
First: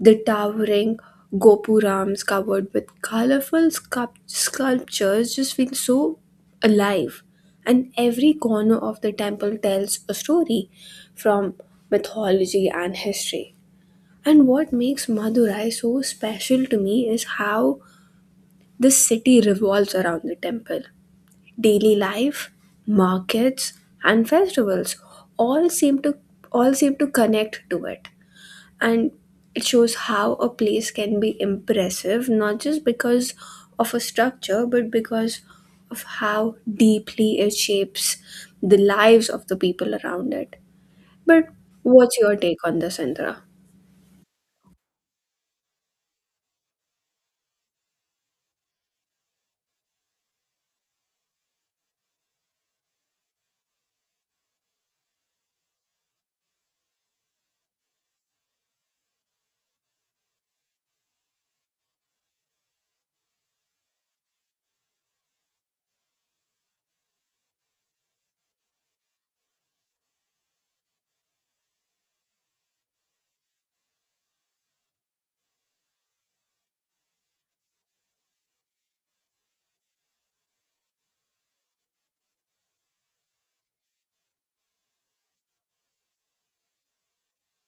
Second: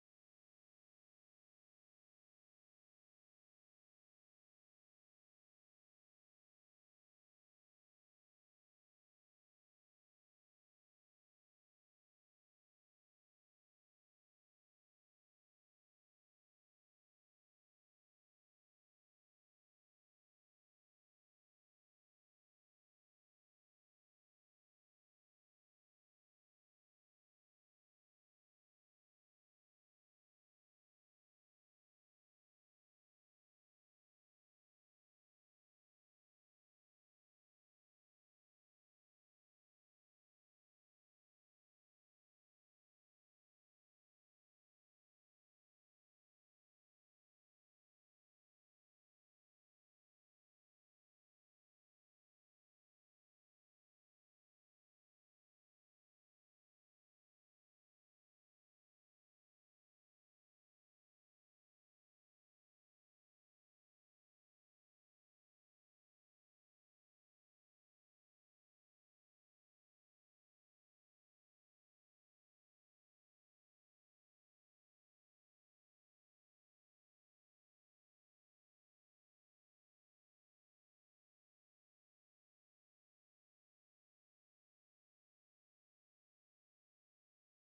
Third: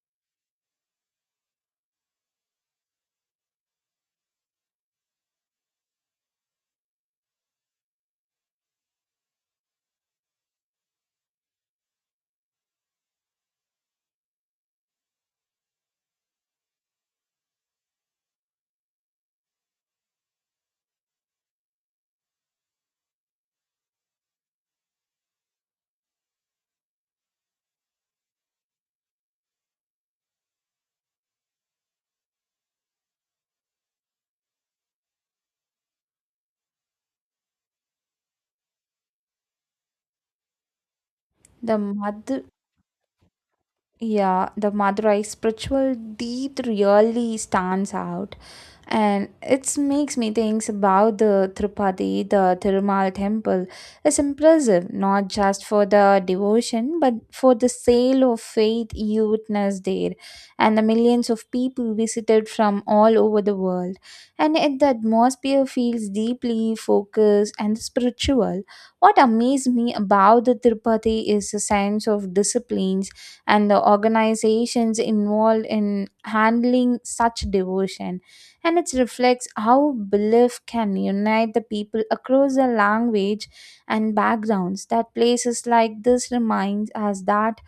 Speaker 3: The towering gopurams covered with colorful sculp- sculptures just feel so alive. And every corner of the temple tells a story from mythology and history. And what makes Madurai so special to me is how the city revolves around the temple. Daily life, markets, and festivals all seem to all seem to connect to it, and it shows how a place can be impressive not just because of a structure but because of how deeply it shapes the lives of the people around it. But
Speaker 2: The
Speaker 3: what's your
Speaker 2: Madh-
Speaker 3: take on this, Indra?
Speaker 2: Yeah, the Madurai spiritual deed really stands out. And it makes me think about the Tirupati, the Tirumal temple. It's impressive, not just for the devotion, but for the sale of faith you witness there. And the millions of people visited from all over the world. And yet the atmosphere feels deeply focused and spiritual. What amazed me about the Tirupati is the sense of disciplines and the organizations involved in handling such devotion, and it reflects how belief can unite the people across the language and backgrounds. That places like this reminds us that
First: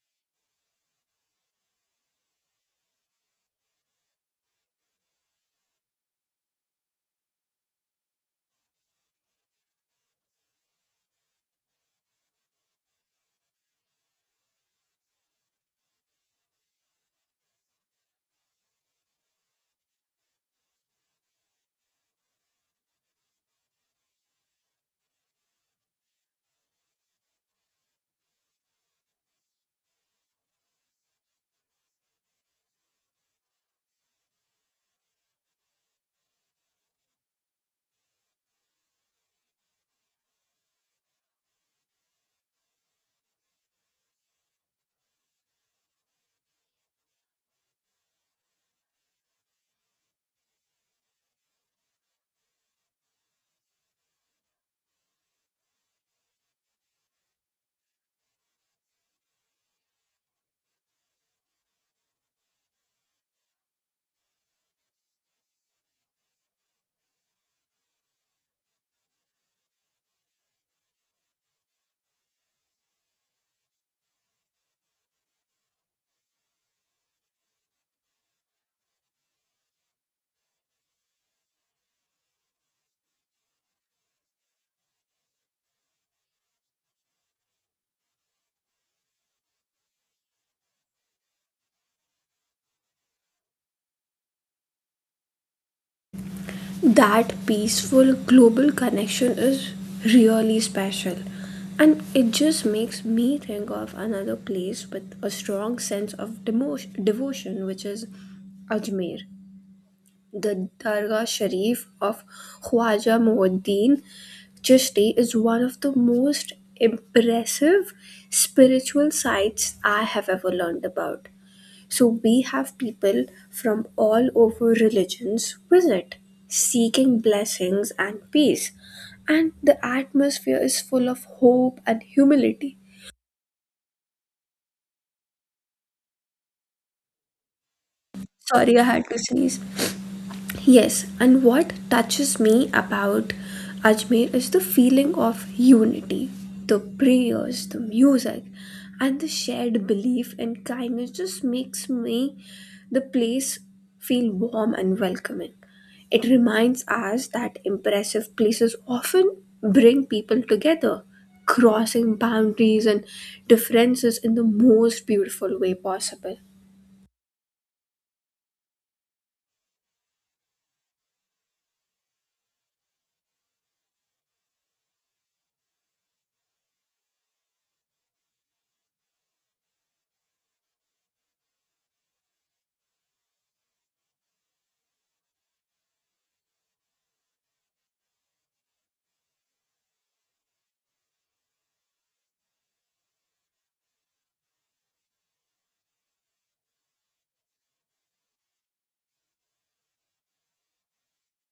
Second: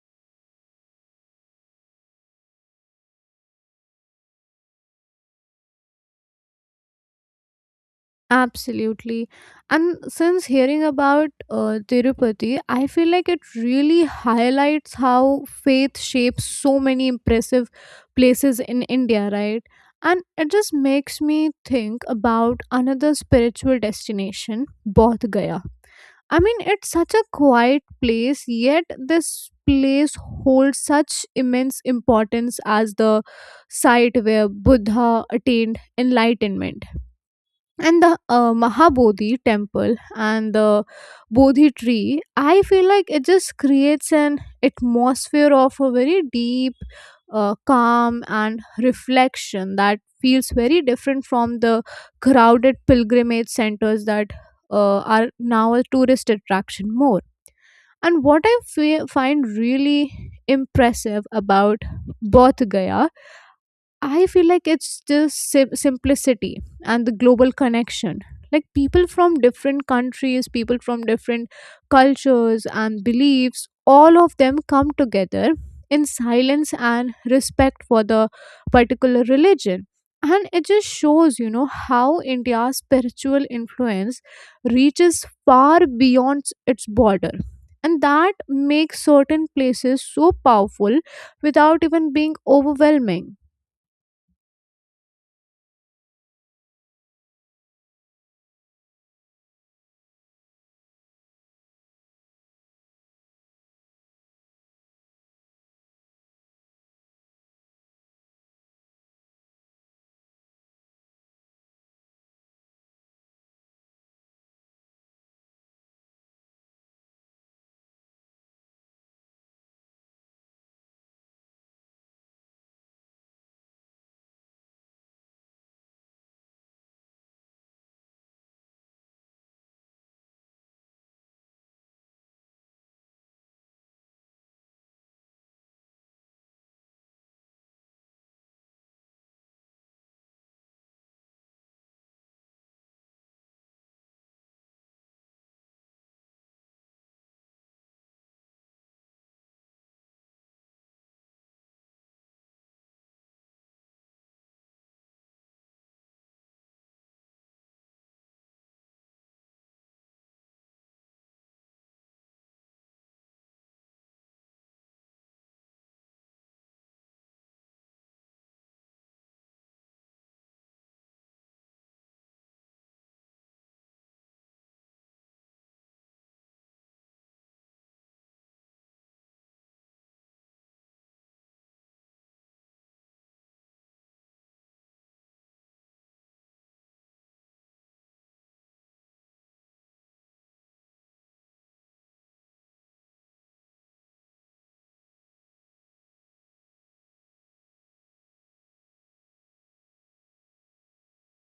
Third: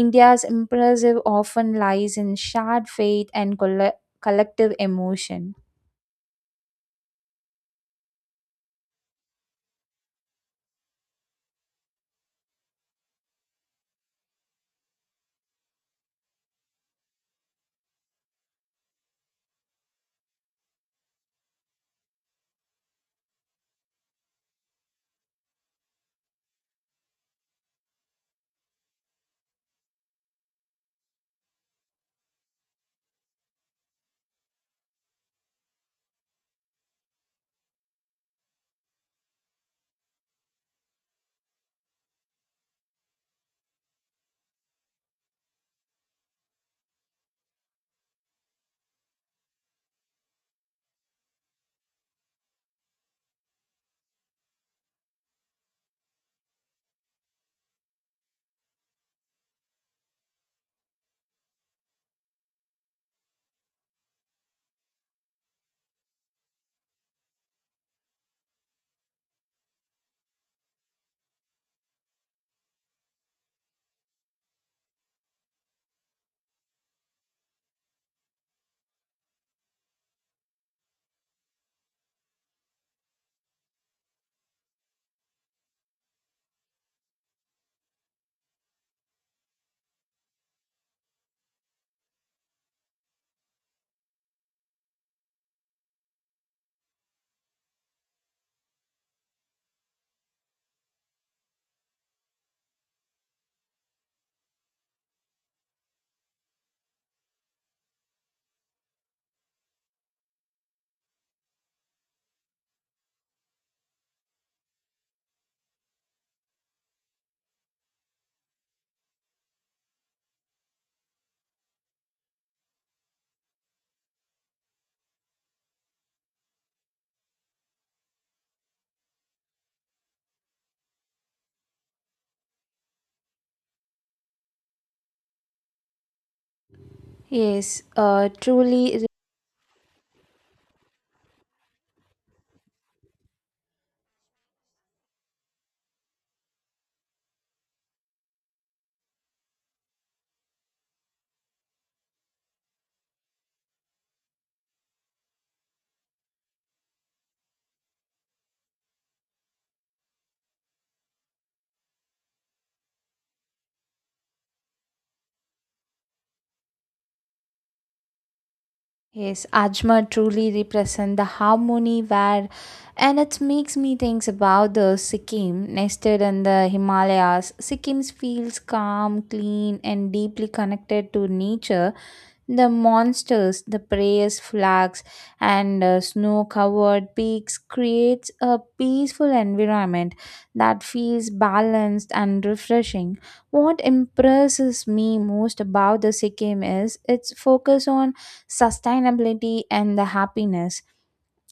Speaker 2: India's impressive often lies in shared faith and colle- collective emotion.
Speaker 1: Absolutely. And since hearing about uh, Tirupati, I feel like it really highlights how faith shapes so many impressive places in India, right? And it just makes me think about another spiritual destination, Bodh Gaya. I mean, it's such a quiet place, yet this place holds such immense importance as the site where Buddha attained enlightenment. And the uh, mahabodhi temple and the bodhi tree, I feel like it just creates an atmosphere of a very deep uh, calm and reflection that feels very different from the crowded pilgrimage centers that uh, are now a tourist attraction more. And what I fe- find really impressive about both gaya, I feel like it's just sim- simplicity and the global connection. Like people from different countries, people from different cultures and beliefs, all of them come together in silence and respect for the particular religion. And it just shows, you know, how India's spiritual influence reaches far beyond its border. And that makes certain places so powerful without even being overwhelming.
Speaker 3: That peaceful global connection is really special, and it just makes me think of another place with a strong sense of demotion, devotion, which is Ajmer. The Dargah Sharif of Khwaja Muinuddin Chishti is one of the most impressive spiritual sites I have ever learned about. So, we have people from all over religions visit, seeking blessings and peace. And the atmosphere is full of hope and humility.
Speaker 2: Yes, uh,
Speaker 3: Sorry, I
Speaker 2: truly.
Speaker 3: had to sneeze. Yes, and what touches me about Ajmer is the feeling of unity, the prayers, the music, and the shared belief in kindness just makes me the place feel warm and welcoming. It reminds us that impressive places often bring people together, crossing boundaries and differences in the most beautiful way possible.
Speaker 2: Yes, Ajmer truly represent the harmony where, and it makes me think about the Sikkim nested in the Himalayas. Sikkim feels calm, clean and deeply connected to nature. The monsters, the prayers flags, and uh, snow-covered peaks creates a peaceful environment that feels balanced and refreshing. What impresses me most about the Sikkim is its focus on sustainability and the happiness,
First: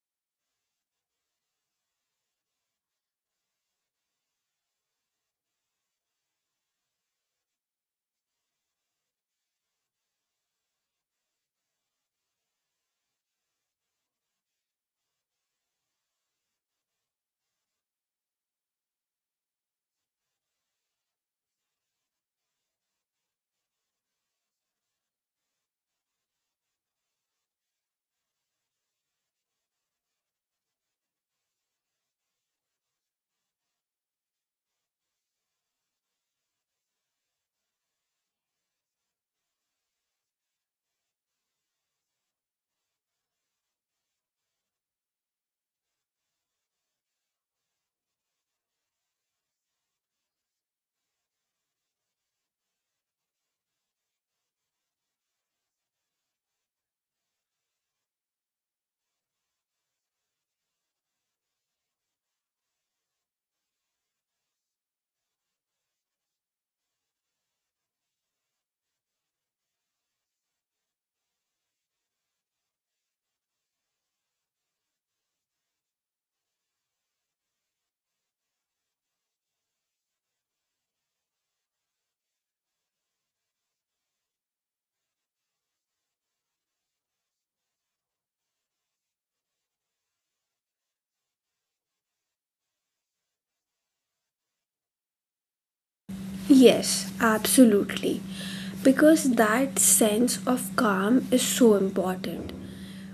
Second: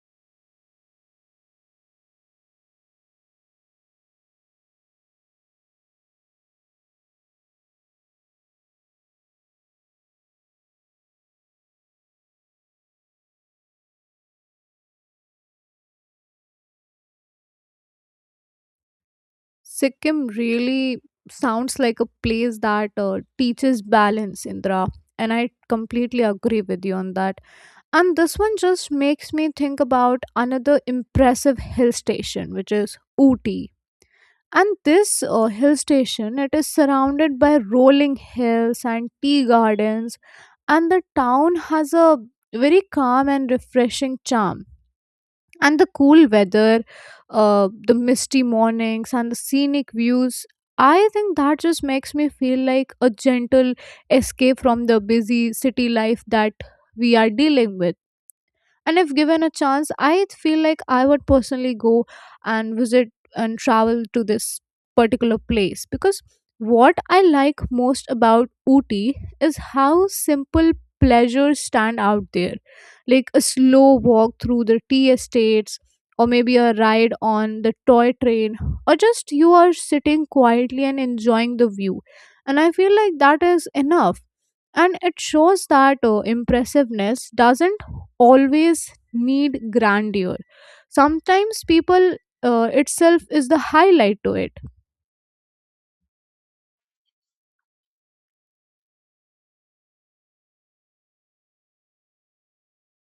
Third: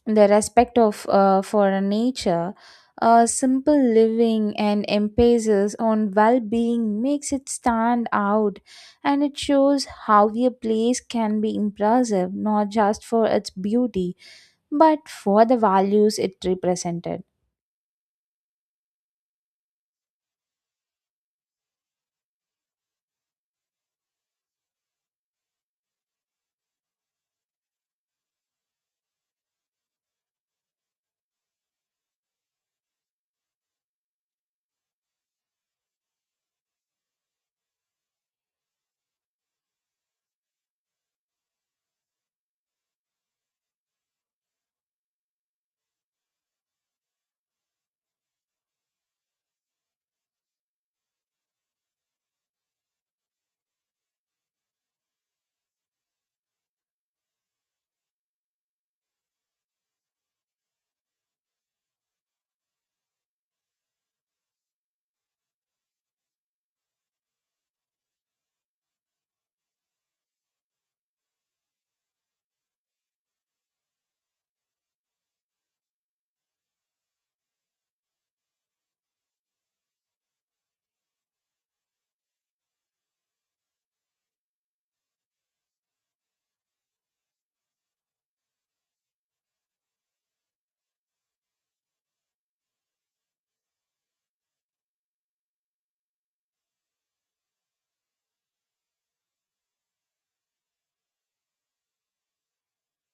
Speaker 2: the respect of uh, for nature, uh, simple living and emphasis on well-being makes it stand out, and it shows how a place can be impressive not just for its beauty but for the values it represented.
Speaker 1: Sikkim really sounds like a place that uh, teaches balance, Indra. And I completely agree with you on that. And this one just makes me think about another impressive hill station, which is Ooty. And this uh, hill station, it is surrounded by rolling hills and tea gardens. And the town has a very calm and refreshing charm. And the cool weather, uh, the misty mornings and the scenic views, I think that just makes me feel like a gentle escape from the busy city life that we are dealing with. And if given a chance, I feel like I would personally go and visit and travel to this particular place. Because what I like most about Ooty is how simple pleasures stand out there. Like a slow walk through the tea estates, or maybe a ride on the toy train, or just you are sitting quietly and enjoying the view, and I feel like that is enough. And it shows that uh, impressiveness doesn't always need grandeur. Sometimes people uh, itself is the highlight to it.
Speaker 3: Yes, absolutely. Because that sense of calm is so important,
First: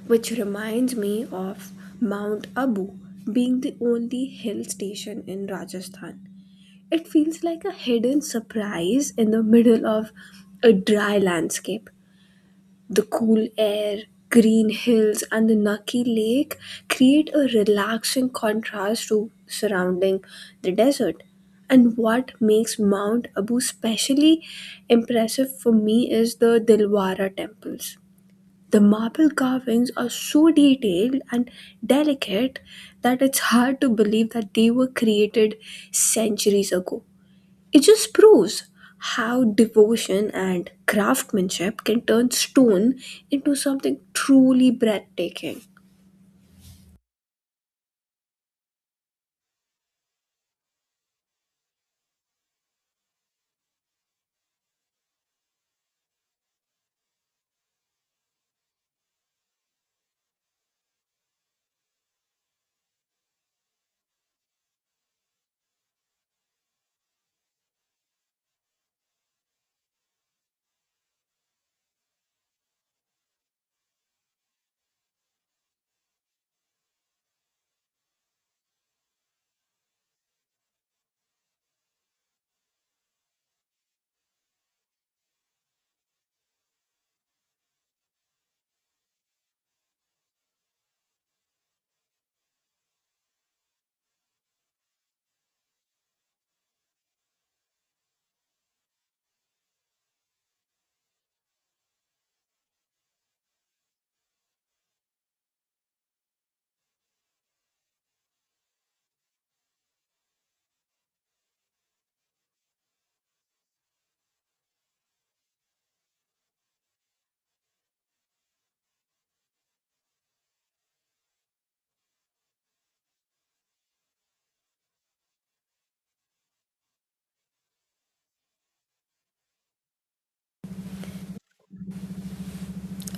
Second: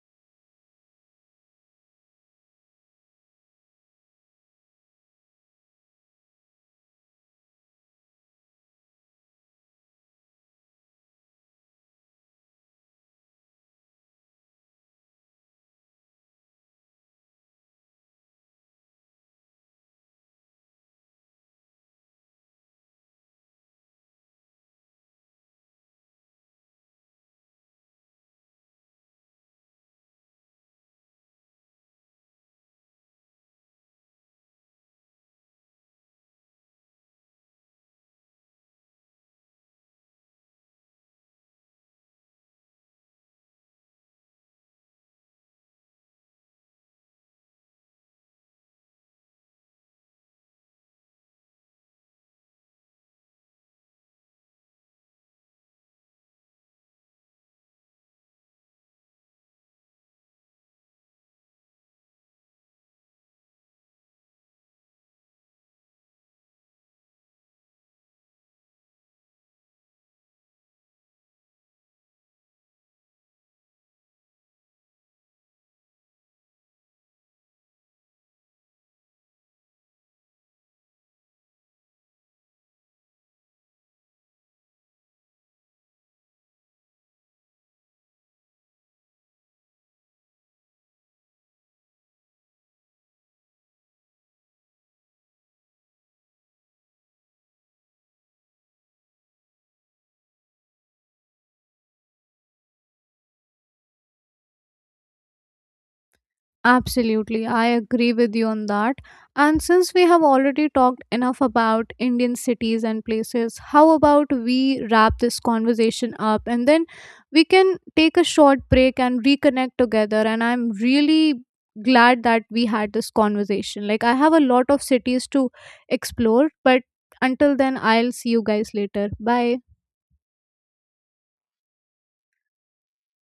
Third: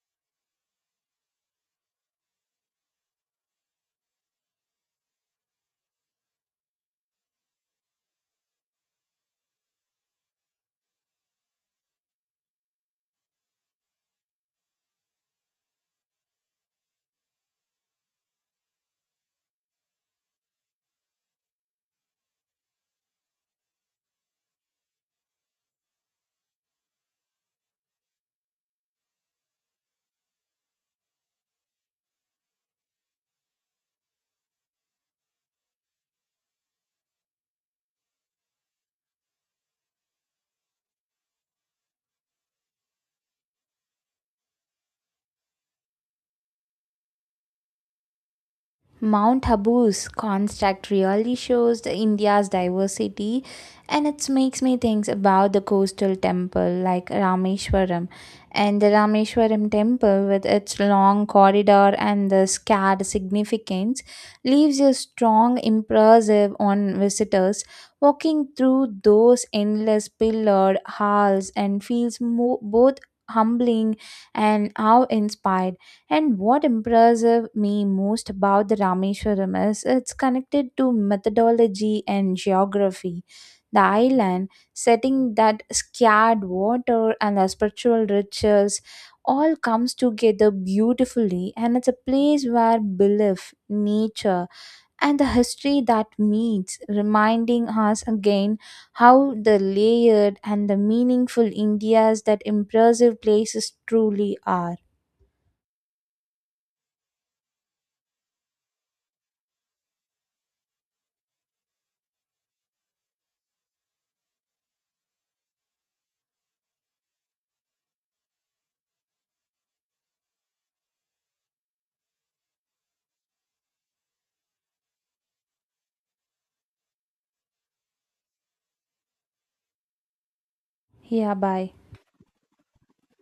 Speaker 3: which reminds me of Mount Abu being the only hill station in Rajasthan. It feels like a hidden surprise in the middle of a dry landscape. The cool air, green hills, and the Naki Lake create a relaxing contrast to surrounding the desert. And what makes Mount Abu specially impressive for me is the Dilwara temples. The marble carvings are so detailed and delicate that it's hard to believe that they were created centuries ago. It just proves how devotion and craftsmanship can turn stone into something truly breathtaking.
Speaker 2: Mount Habu's construct really shows the India's diversity, and it makes me think about the coastal temple like Rameshwaram. And the Rameshwaram temple with its long corridor and the scarred significance leaves a strong impressive on visitors. Walking through those endless pillared halls and feels mo- both humbling and awe inspired, and what impresses me most about the Rameshwaram is it's connected to methodology and geography. The island setting that scared water and the spiritual rituals all comes together beautifully, and it's a place where belief, nature and the history that meets reminding us again how the layered and the meaningful India's that impressive places truly are.
Speaker 1: Absolutely, I agree with you on that. And since we have already talked enough about Indian cities and places, how about we wrap this conversation up and then we can take a short break and reconnect together? And I'm really glad that we had this conversation. Like, I have a lot of cities to explore, but until then, I'll see you guys later. Bye.
Speaker 2: Yeah, bye.